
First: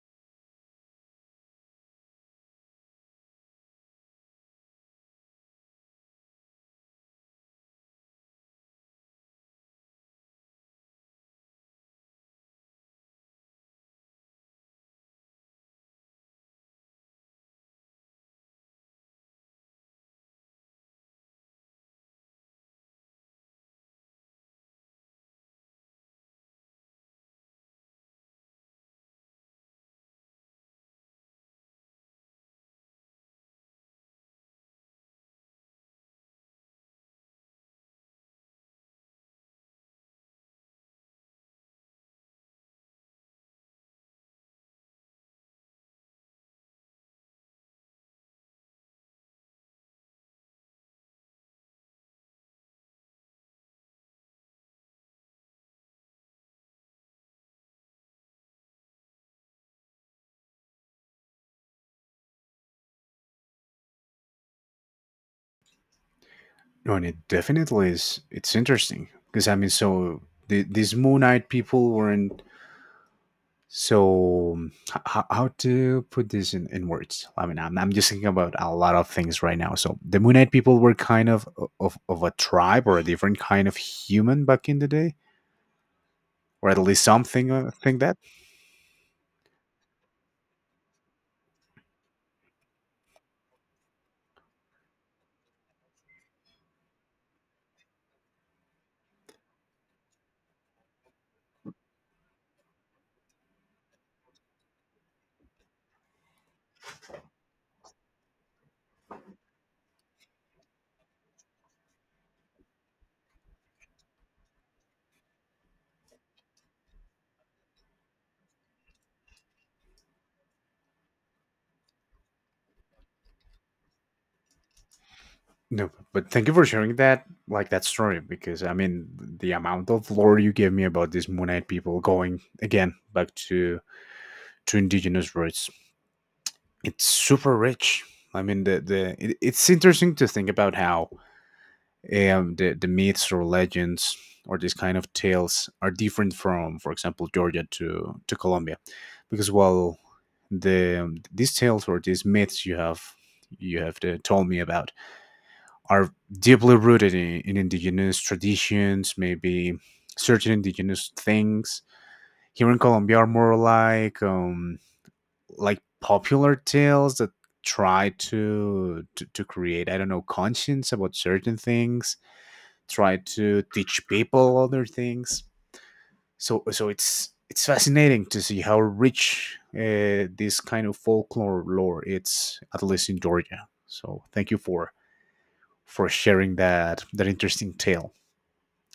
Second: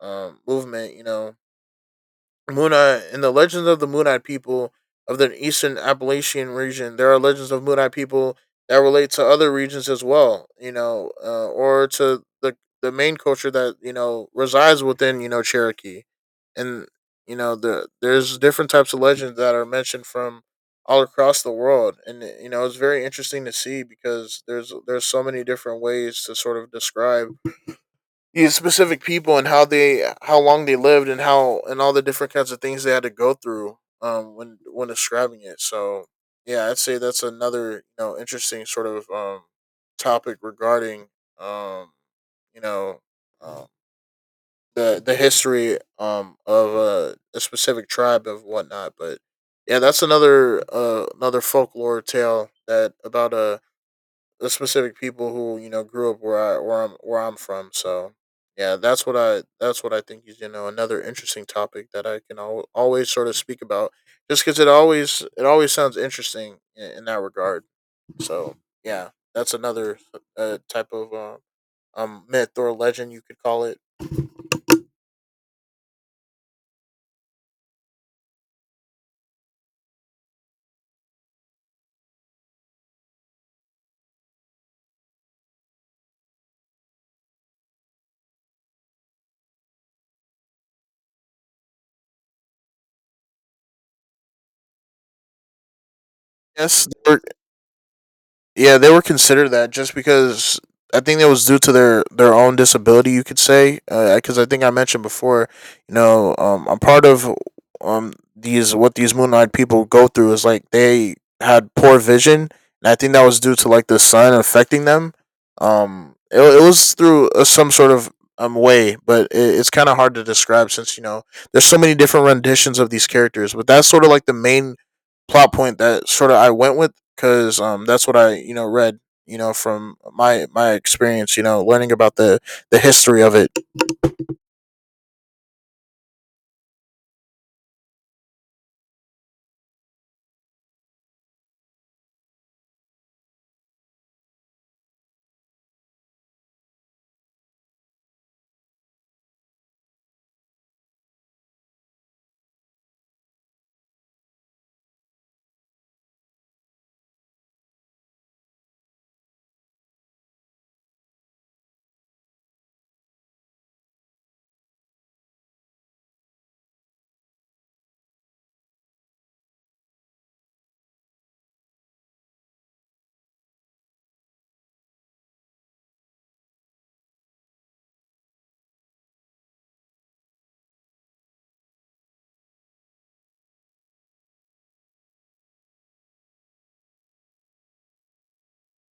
Speaker 2: movement. Moon Eye, in the legends of the Moon Eye people of the Eastern Appalachian region, there are legends of Moon Eye people that relate to other regions as well, or to the main culture that resides within Cherokee, and there's different types of legends that are mentioned from all across the world, and it's very interesting to see because there's so many different ways to sort of describe these specific people and how long they lived and how and all the different kinds of things they had to go through when describing it. So yeah, I'd say that's another interesting sort of topic regarding um you know um, the history of a specific tribe of whatnot. But yeah, that's another another folklore tale that about a the specific people who grew up where I where I'm from. So yeah, that's what I think is another interesting topic that I can always sort of speak about, just because it always sounds interesting
Speaker 1: No,
Speaker 2: in
Speaker 1: and it
Speaker 2: that regard.
Speaker 1: definitely is. It's
Speaker 2: So
Speaker 1: interesting
Speaker 2: yeah,
Speaker 1: because, I
Speaker 2: that's
Speaker 1: mean,
Speaker 2: another
Speaker 1: so
Speaker 2: type
Speaker 1: these
Speaker 2: of
Speaker 1: Moonite people weren't,
Speaker 2: myth or legend, you could call it.
Speaker 1: so how to put this in words. I mean, I'm just thinking about a lot of things right now. So the Moonite people were kind of of a tribe or a different kind of human back in the day, or at least something think that.
Speaker 2: Yes, there Yeah, they were considered that just because I think that was due to their own disability, you could say. Because I think I mentioned before, a part of these, what these moon eyed people go through, is like they had poor vision, and I think that was due to like the sun affecting them. It was through some sort of way, but it, it's kind of hard to describe since there's so many different renditions of these characters. But that's sort of like the main plot point
Speaker 1: no
Speaker 2: that
Speaker 1: but thank
Speaker 2: I
Speaker 1: you for
Speaker 2: went with,
Speaker 1: sharing that,
Speaker 2: because
Speaker 1: like, that
Speaker 2: that's what
Speaker 1: story,
Speaker 2: I
Speaker 1: because I
Speaker 2: read
Speaker 1: mean, the amount
Speaker 2: from
Speaker 1: of lore
Speaker 2: my
Speaker 1: you gave me about these
Speaker 2: experience
Speaker 1: moon knight
Speaker 2: learning
Speaker 1: people,
Speaker 2: about
Speaker 1: going
Speaker 2: the
Speaker 1: again
Speaker 2: history
Speaker 1: back
Speaker 2: of it.
Speaker 1: to indigenous roots, it's super rich. I mean, it's interesting to think about how the myths or legends or these kind of tales are different from, for example, Georgia to Colombia. Because while these tales or these myths you have told me about are deeply rooted in indigenous traditions, maybe certain indigenous things. Here in Colombia, are more like popular tales that try to create, I don't know, conscience about certain things, try to teach people other things. So it's fascinating to see how rich this kind of folklore lore it's, at least in Georgia. So thank you for sharing that interesting tale.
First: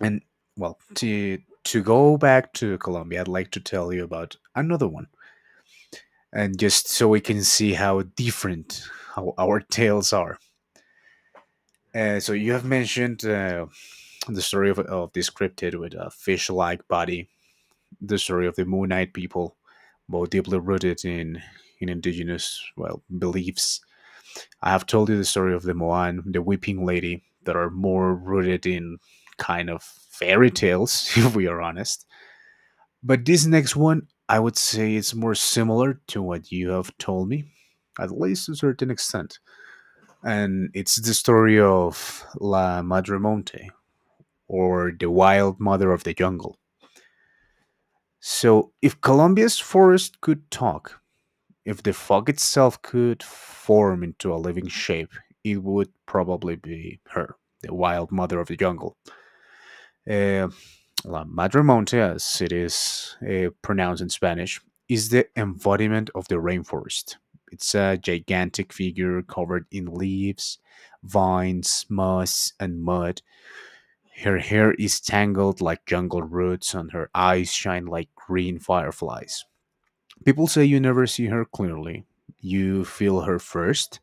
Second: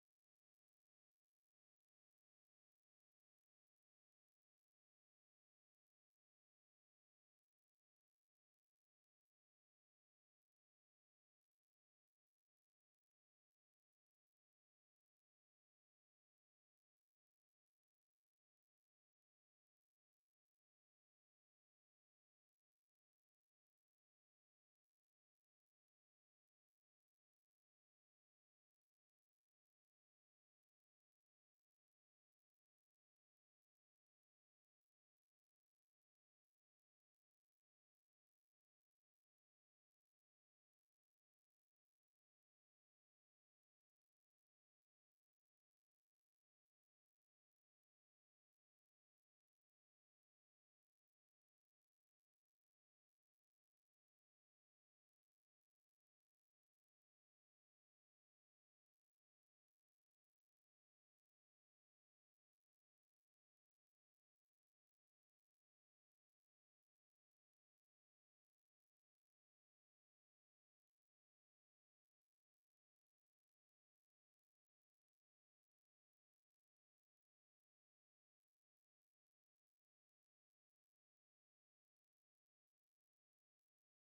Speaker 1: And, well, to go back to Colombia, I'd like to tell you about another one, and just so we can see how different how our tales are. So you have mentioned the story of this cryptid with a fish-like body, the story of the Moon Knight people, both deeply rooted in indigenous, well, beliefs. I have told you the story of the Moan, the Weeping Lady, that are more rooted in kind of fairy tales, if we are honest. But this next one, I would say it's more similar to what you have told me, at least to a certain extent. And it's the story of La Madre Monte, or the wild mother of the jungle. So, if Colombia's forest could talk, if the fog itself could form into a living shape, it would probably be her, the wild mother of the jungle. Uh, La Madre Madremonte, as it is pronounced in Spanish, is the embodiment of the rainforest. It's a gigantic figure covered in leaves, vines, moss, and mud. Her hair is tangled like jungle roots, and her eyes shine like green fireflies. People say you never see her clearly. You feel her first,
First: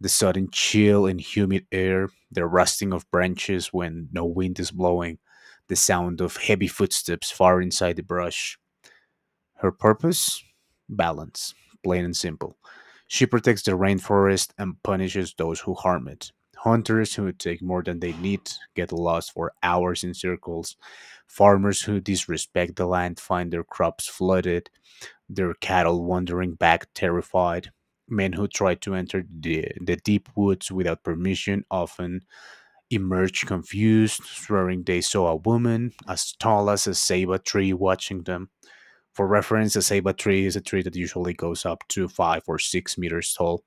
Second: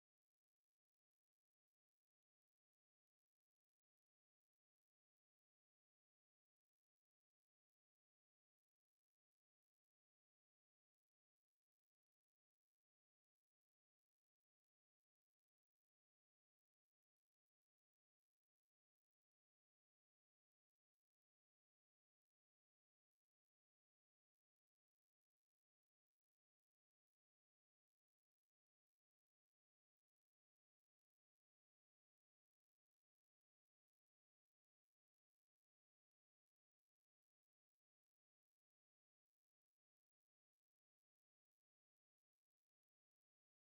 Speaker 1: the sudden chill and humid air, the rustling of branches when no wind is blowing, the sound of heavy footsteps far inside the brush. Her purpose? Balance, plain and simple. She protects the rainforest and punishes those who harm it. Hunters who take more than they need get lost for hours in circles. Farmers who disrespect the land find their crops flooded, their cattle wandering back terrified. Men who try to enter the deep woods without permission often emerge confused, swearing they saw a woman as tall as a ceiba tree watching them. For reference, a ceiba tree is a tree that usually goes up to 5 or 6 meters tall.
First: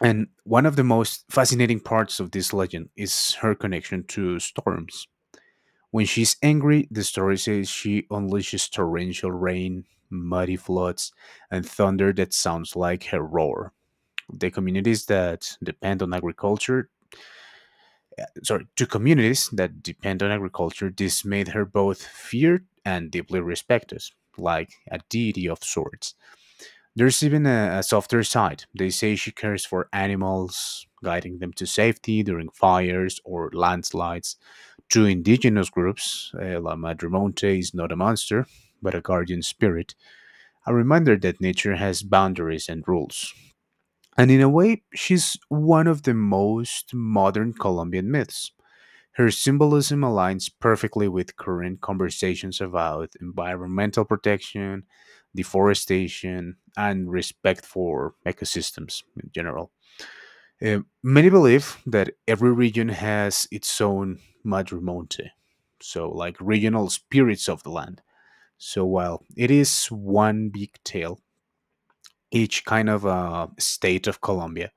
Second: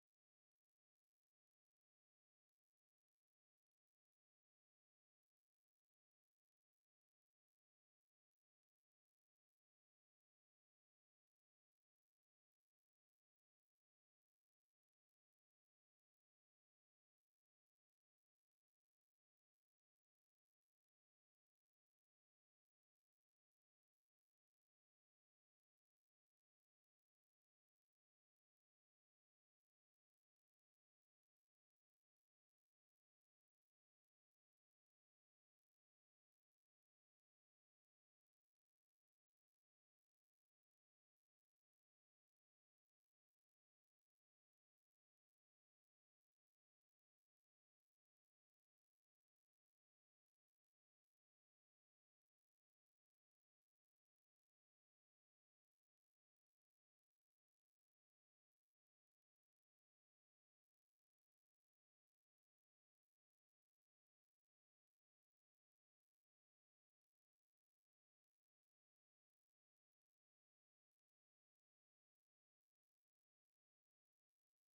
Speaker 1: And one of the most fascinating parts of this legend is her connection to storms. When she's angry, the story says she unleashes torrential rain, muddy floods, and thunder that sounds like her roar. The communities that depend on agriculture, sorry, to communities that depend on agriculture, this made her both feared and deeply respected, like a deity of sorts. There's even a softer side. They say she cares for animals, guiding them to safety during fires or landslides. To indigenous groups, La Madremonte is not a monster, but a guardian spirit, a reminder that nature has boundaries and rules. And in a way, she's one of the most modern Colombian myths. Her symbolism aligns perfectly with current conversations about environmental protection, deforestation, and respect for ecosystems in general. Many believe that every region has its own madrimonte, so like regional spirits of the land. So while it is one big tale, each kind of state of Colombia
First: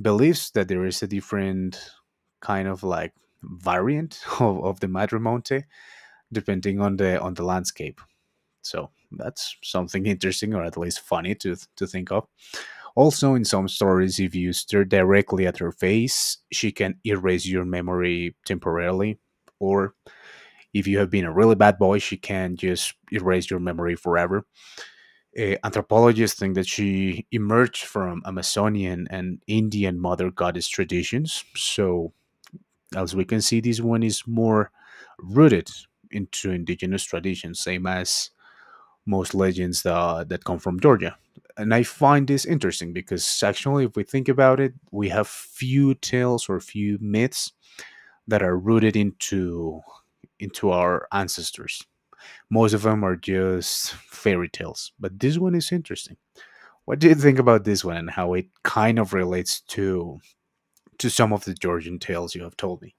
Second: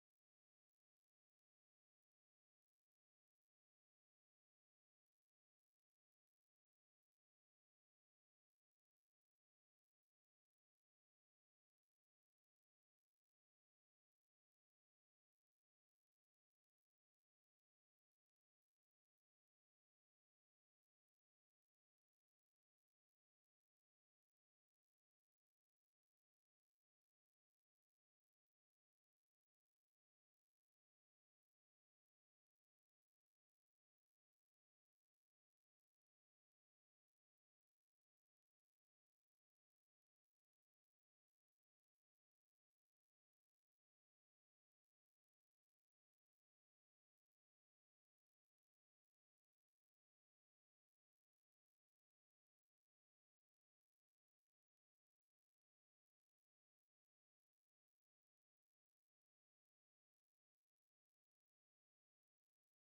Speaker 1: believes that there is a different kind of like variant of the madrimonte, depending on the landscape. So that's something interesting, or at least funny to think of. Also, in some stories, if you stare directly at her face, she can erase your memory temporarily. Or if you have been a really bad boy, she can just erase your memory forever. Anthropologists think that she emerged from Amazonian and Indian mother goddess traditions. So, as we can see, this one is more rooted into indigenous traditions, same as most legends that come from Georgia. And I find this interesting because, actually, if we think about it, we have few tales or few myths that are rooted into our ancestors. Most of them are just fairy tales, but this one is interesting. What do you think about this one and how it kind of relates to some of the Georgian tales you have told me?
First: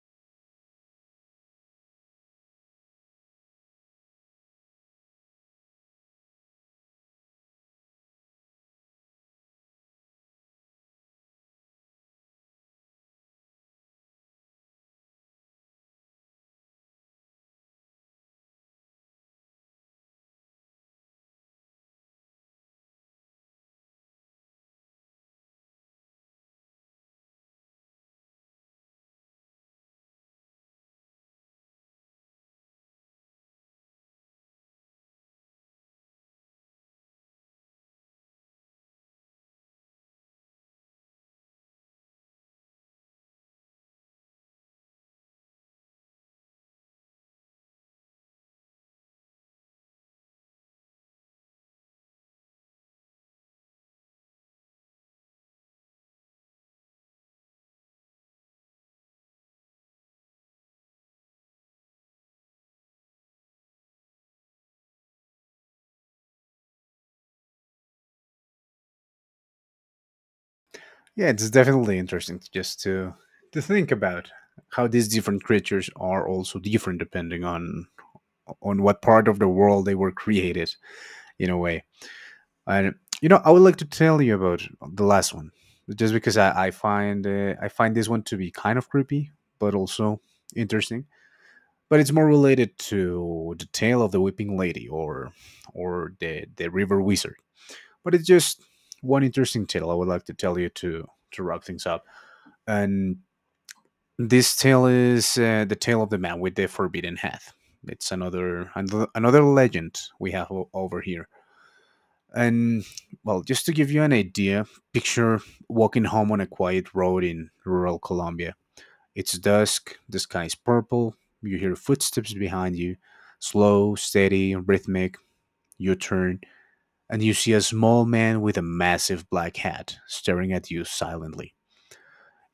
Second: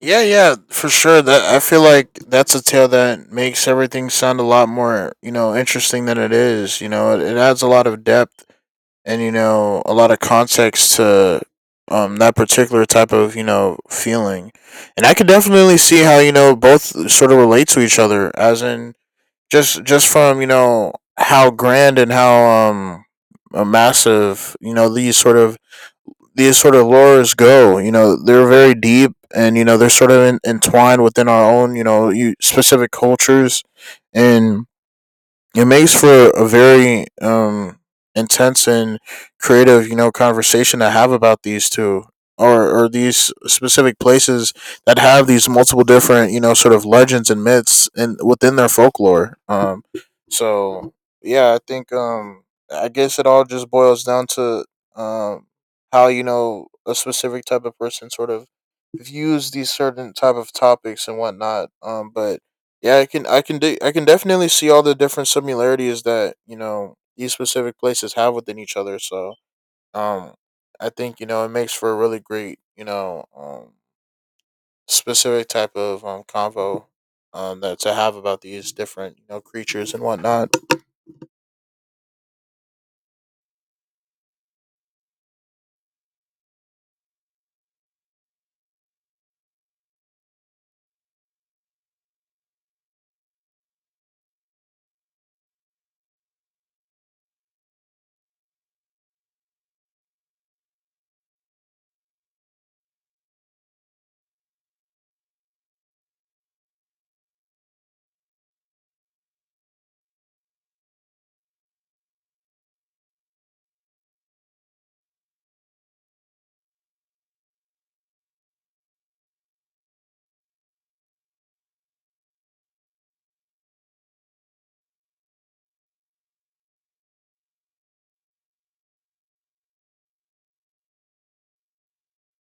Speaker 2: Yeah, yeah, for sure. That I feel like that's a tale that makes everything sound a lot more interesting than it is. It adds a lot of depth and a lot of context to that particular type of feeling, and I could definitely see how both sort of relate to each other, as in just from how grand and how massive these sort of lures go. You know, they're very deep, and they're sort of entwined within our own, you know you specific cultures, and it makes for a very intense and creative conversation to have about these two, or these specific places that have these multiple different, sort of legends and myths and within their folklore. So yeah, I think I guess it all just boils down to um how a specific type of person sort of views these certain type of topics and whatnot. But yeah, I can definitely see all the different similarities that, these specific places have within each other. So, um I think,
Speaker 1: Yeah,
Speaker 2: it
Speaker 1: it's
Speaker 2: makes for a
Speaker 1: definitely
Speaker 2: really
Speaker 1: interesting
Speaker 2: great,
Speaker 1: just to to think about how these different
Speaker 2: specific type
Speaker 1: creatures
Speaker 2: of
Speaker 1: are also
Speaker 2: convo
Speaker 1: different depending
Speaker 2: that
Speaker 1: on
Speaker 2: to have about these
Speaker 1: on what
Speaker 2: different,
Speaker 1: part of the world they
Speaker 2: creatures and
Speaker 1: were
Speaker 2: whatnot.
Speaker 1: created, in a way. And you know, I would like to tell you about the last one, just because I find this one to be kind of creepy, but also interesting. But it's more related to the tale of the Weeping Lady, or the River Wizard. But it's just one interesting tale I would like to tell you to wrap things up. And this tale is the tale of the man with the forbidden hat. It's another legend we have over here. And, well, just to give you an idea, picture walking home on a quiet road in rural Colombia. It's dusk, the sky is purple, you hear footsteps behind you, slow, steady, rhythmic. You turn, and you see a small man with a massive black hat staring at you silently.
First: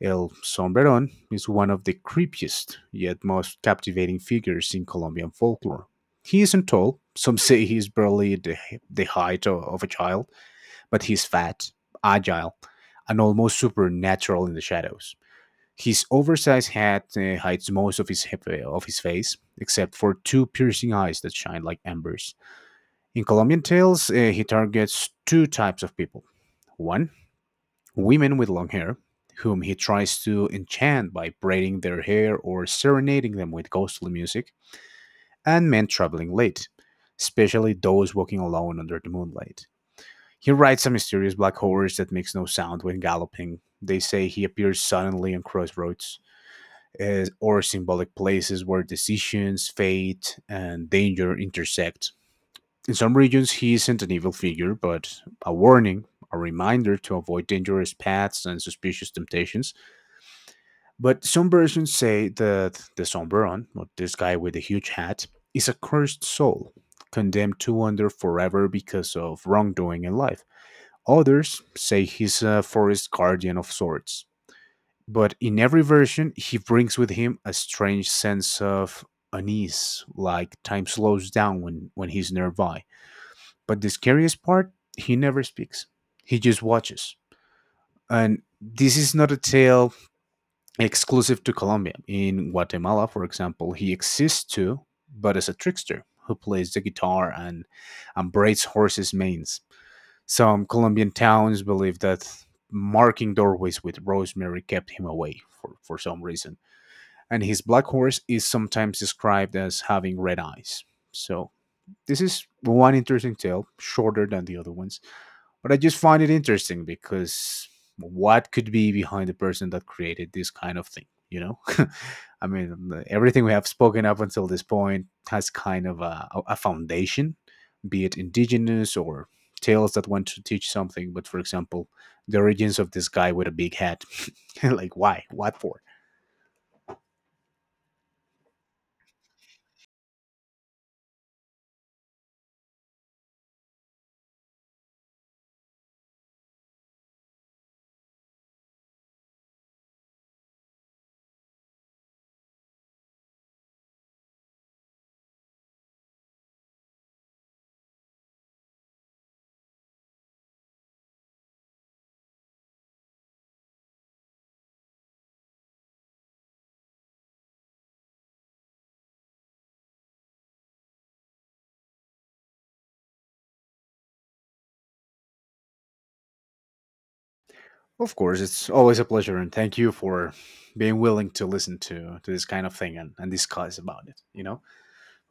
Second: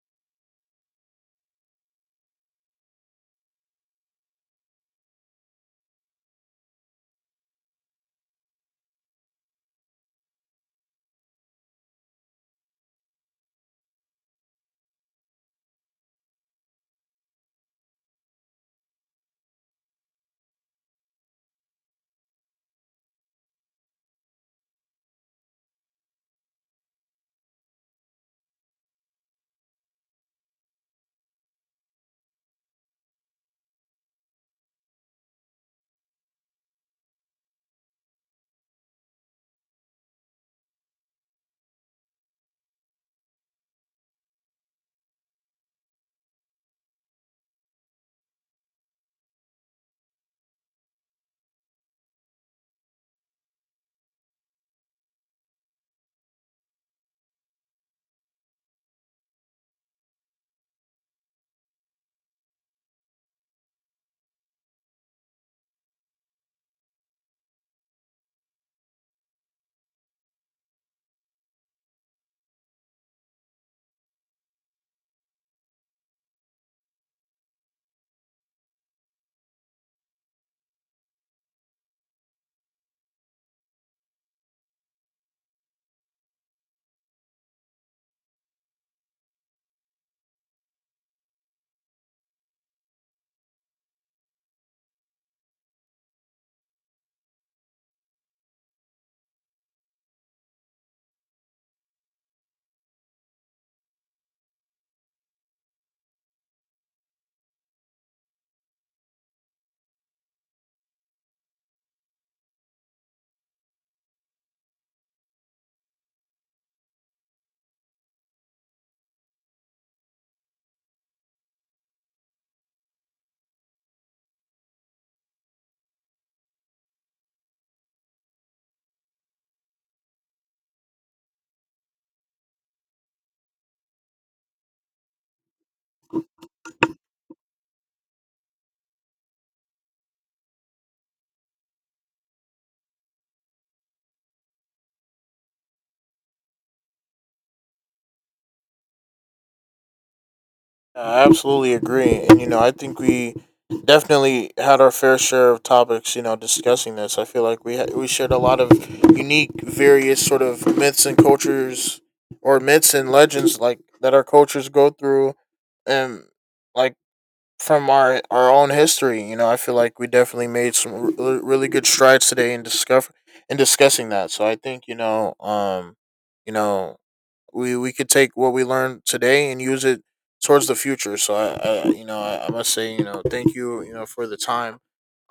Speaker 1: El Sombrerón is one of the creepiest yet most captivating figures in Colombian folklore. He isn't tall, some say he's barely the height of a child, but he's fat, agile, and almost supernatural in the shadows. His oversized hat hides most of his face, except for two piercing eyes that shine like embers. In Colombian tales, he targets two types of people: one, women with long hair, whom he tries to enchant by braiding their hair or serenading them with ghostly music, and men traveling late, especially those walking alone under the moonlight. He rides a mysterious black horse that makes no sound when galloping. They say he appears suddenly on crossroads, or symbolic places where decisions, fate, and danger intersect. In some regions, he isn't an evil figure, but a warning, a reminder to avoid dangerous paths and suspicious temptations. But some versions say that the Somberon, or this guy with the huge hat, is a cursed soul, condemned to wander forever because of wrongdoing in life. Others say he's a forest guardian of sorts, but in every version, he brings with him a strange sense of unease, like time slows down when he's nearby. But the scariest part, he never speaks, he just watches. And this is not a tale exclusive to Colombia. In Guatemala, for example, he exists too, but as a trickster who plays the guitar and braids horses' manes. Some Colombian towns believe that marking doorways with rosemary kept him away for some reason. And his black horse is sometimes described as having red eyes. So, this is one interesting tale, shorter than the other ones. But I just find it interesting because what could be behind the person that created this kind of thing? You know, I mean, everything we have spoken up until this point has kind of a foundation, be it indigenous or tales that want to teach something. But for example, the origins of this guy with a big hat, like, why? What for?
Speaker 2: I absolutely agree. And, I think we definitely had our fair share of topics, discussing this. I feel like we shared a lot of unique, various sort of myths and cultures, or myths and legends like that our cultures go through, and like from our own history. You know, I feel like we definitely made some really good strides today in discover in discussing that. So I think, you know, we could
Speaker 1: Of
Speaker 2: take
Speaker 1: course,
Speaker 2: what we
Speaker 1: it's always a
Speaker 2: learned
Speaker 1: pleasure, and
Speaker 2: today and
Speaker 1: thank
Speaker 2: use
Speaker 1: you
Speaker 2: it
Speaker 1: for
Speaker 2: towards the
Speaker 1: being
Speaker 2: future.
Speaker 1: willing
Speaker 2: So,
Speaker 1: to listen
Speaker 2: I,
Speaker 1: to this kind
Speaker 2: must
Speaker 1: of
Speaker 2: say,
Speaker 1: thing, and, and
Speaker 2: thank
Speaker 1: discuss
Speaker 2: you, you
Speaker 1: about
Speaker 2: know,
Speaker 1: it.
Speaker 2: for the
Speaker 1: You know,
Speaker 2: time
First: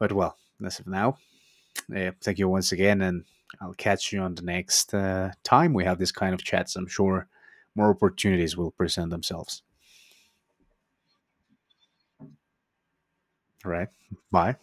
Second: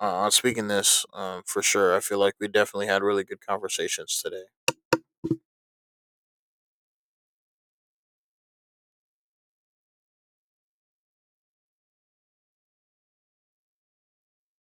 Speaker 2: on
Speaker 1: well,
Speaker 2: speaking
Speaker 1: as of
Speaker 2: this,
Speaker 1: now,
Speaker 2: for sure. I
Speaker 1: yeah,
Speaker 2: feel like
Speaker 1: thank
Speaker 2: we
Speaker 1: you once
Speaker 2: definitely
Speaker 1: again,
Speaker 2: had
Speaker 1: and
Speaker 2: really good
Speaker 1: I'll catch
Speaker 2: conversations
Speaker 1: you on the
Speaker 2: today.
Speaker 1: next time we have this kind of chats. I'm sure more opportunities will present themselves. All right. Bye.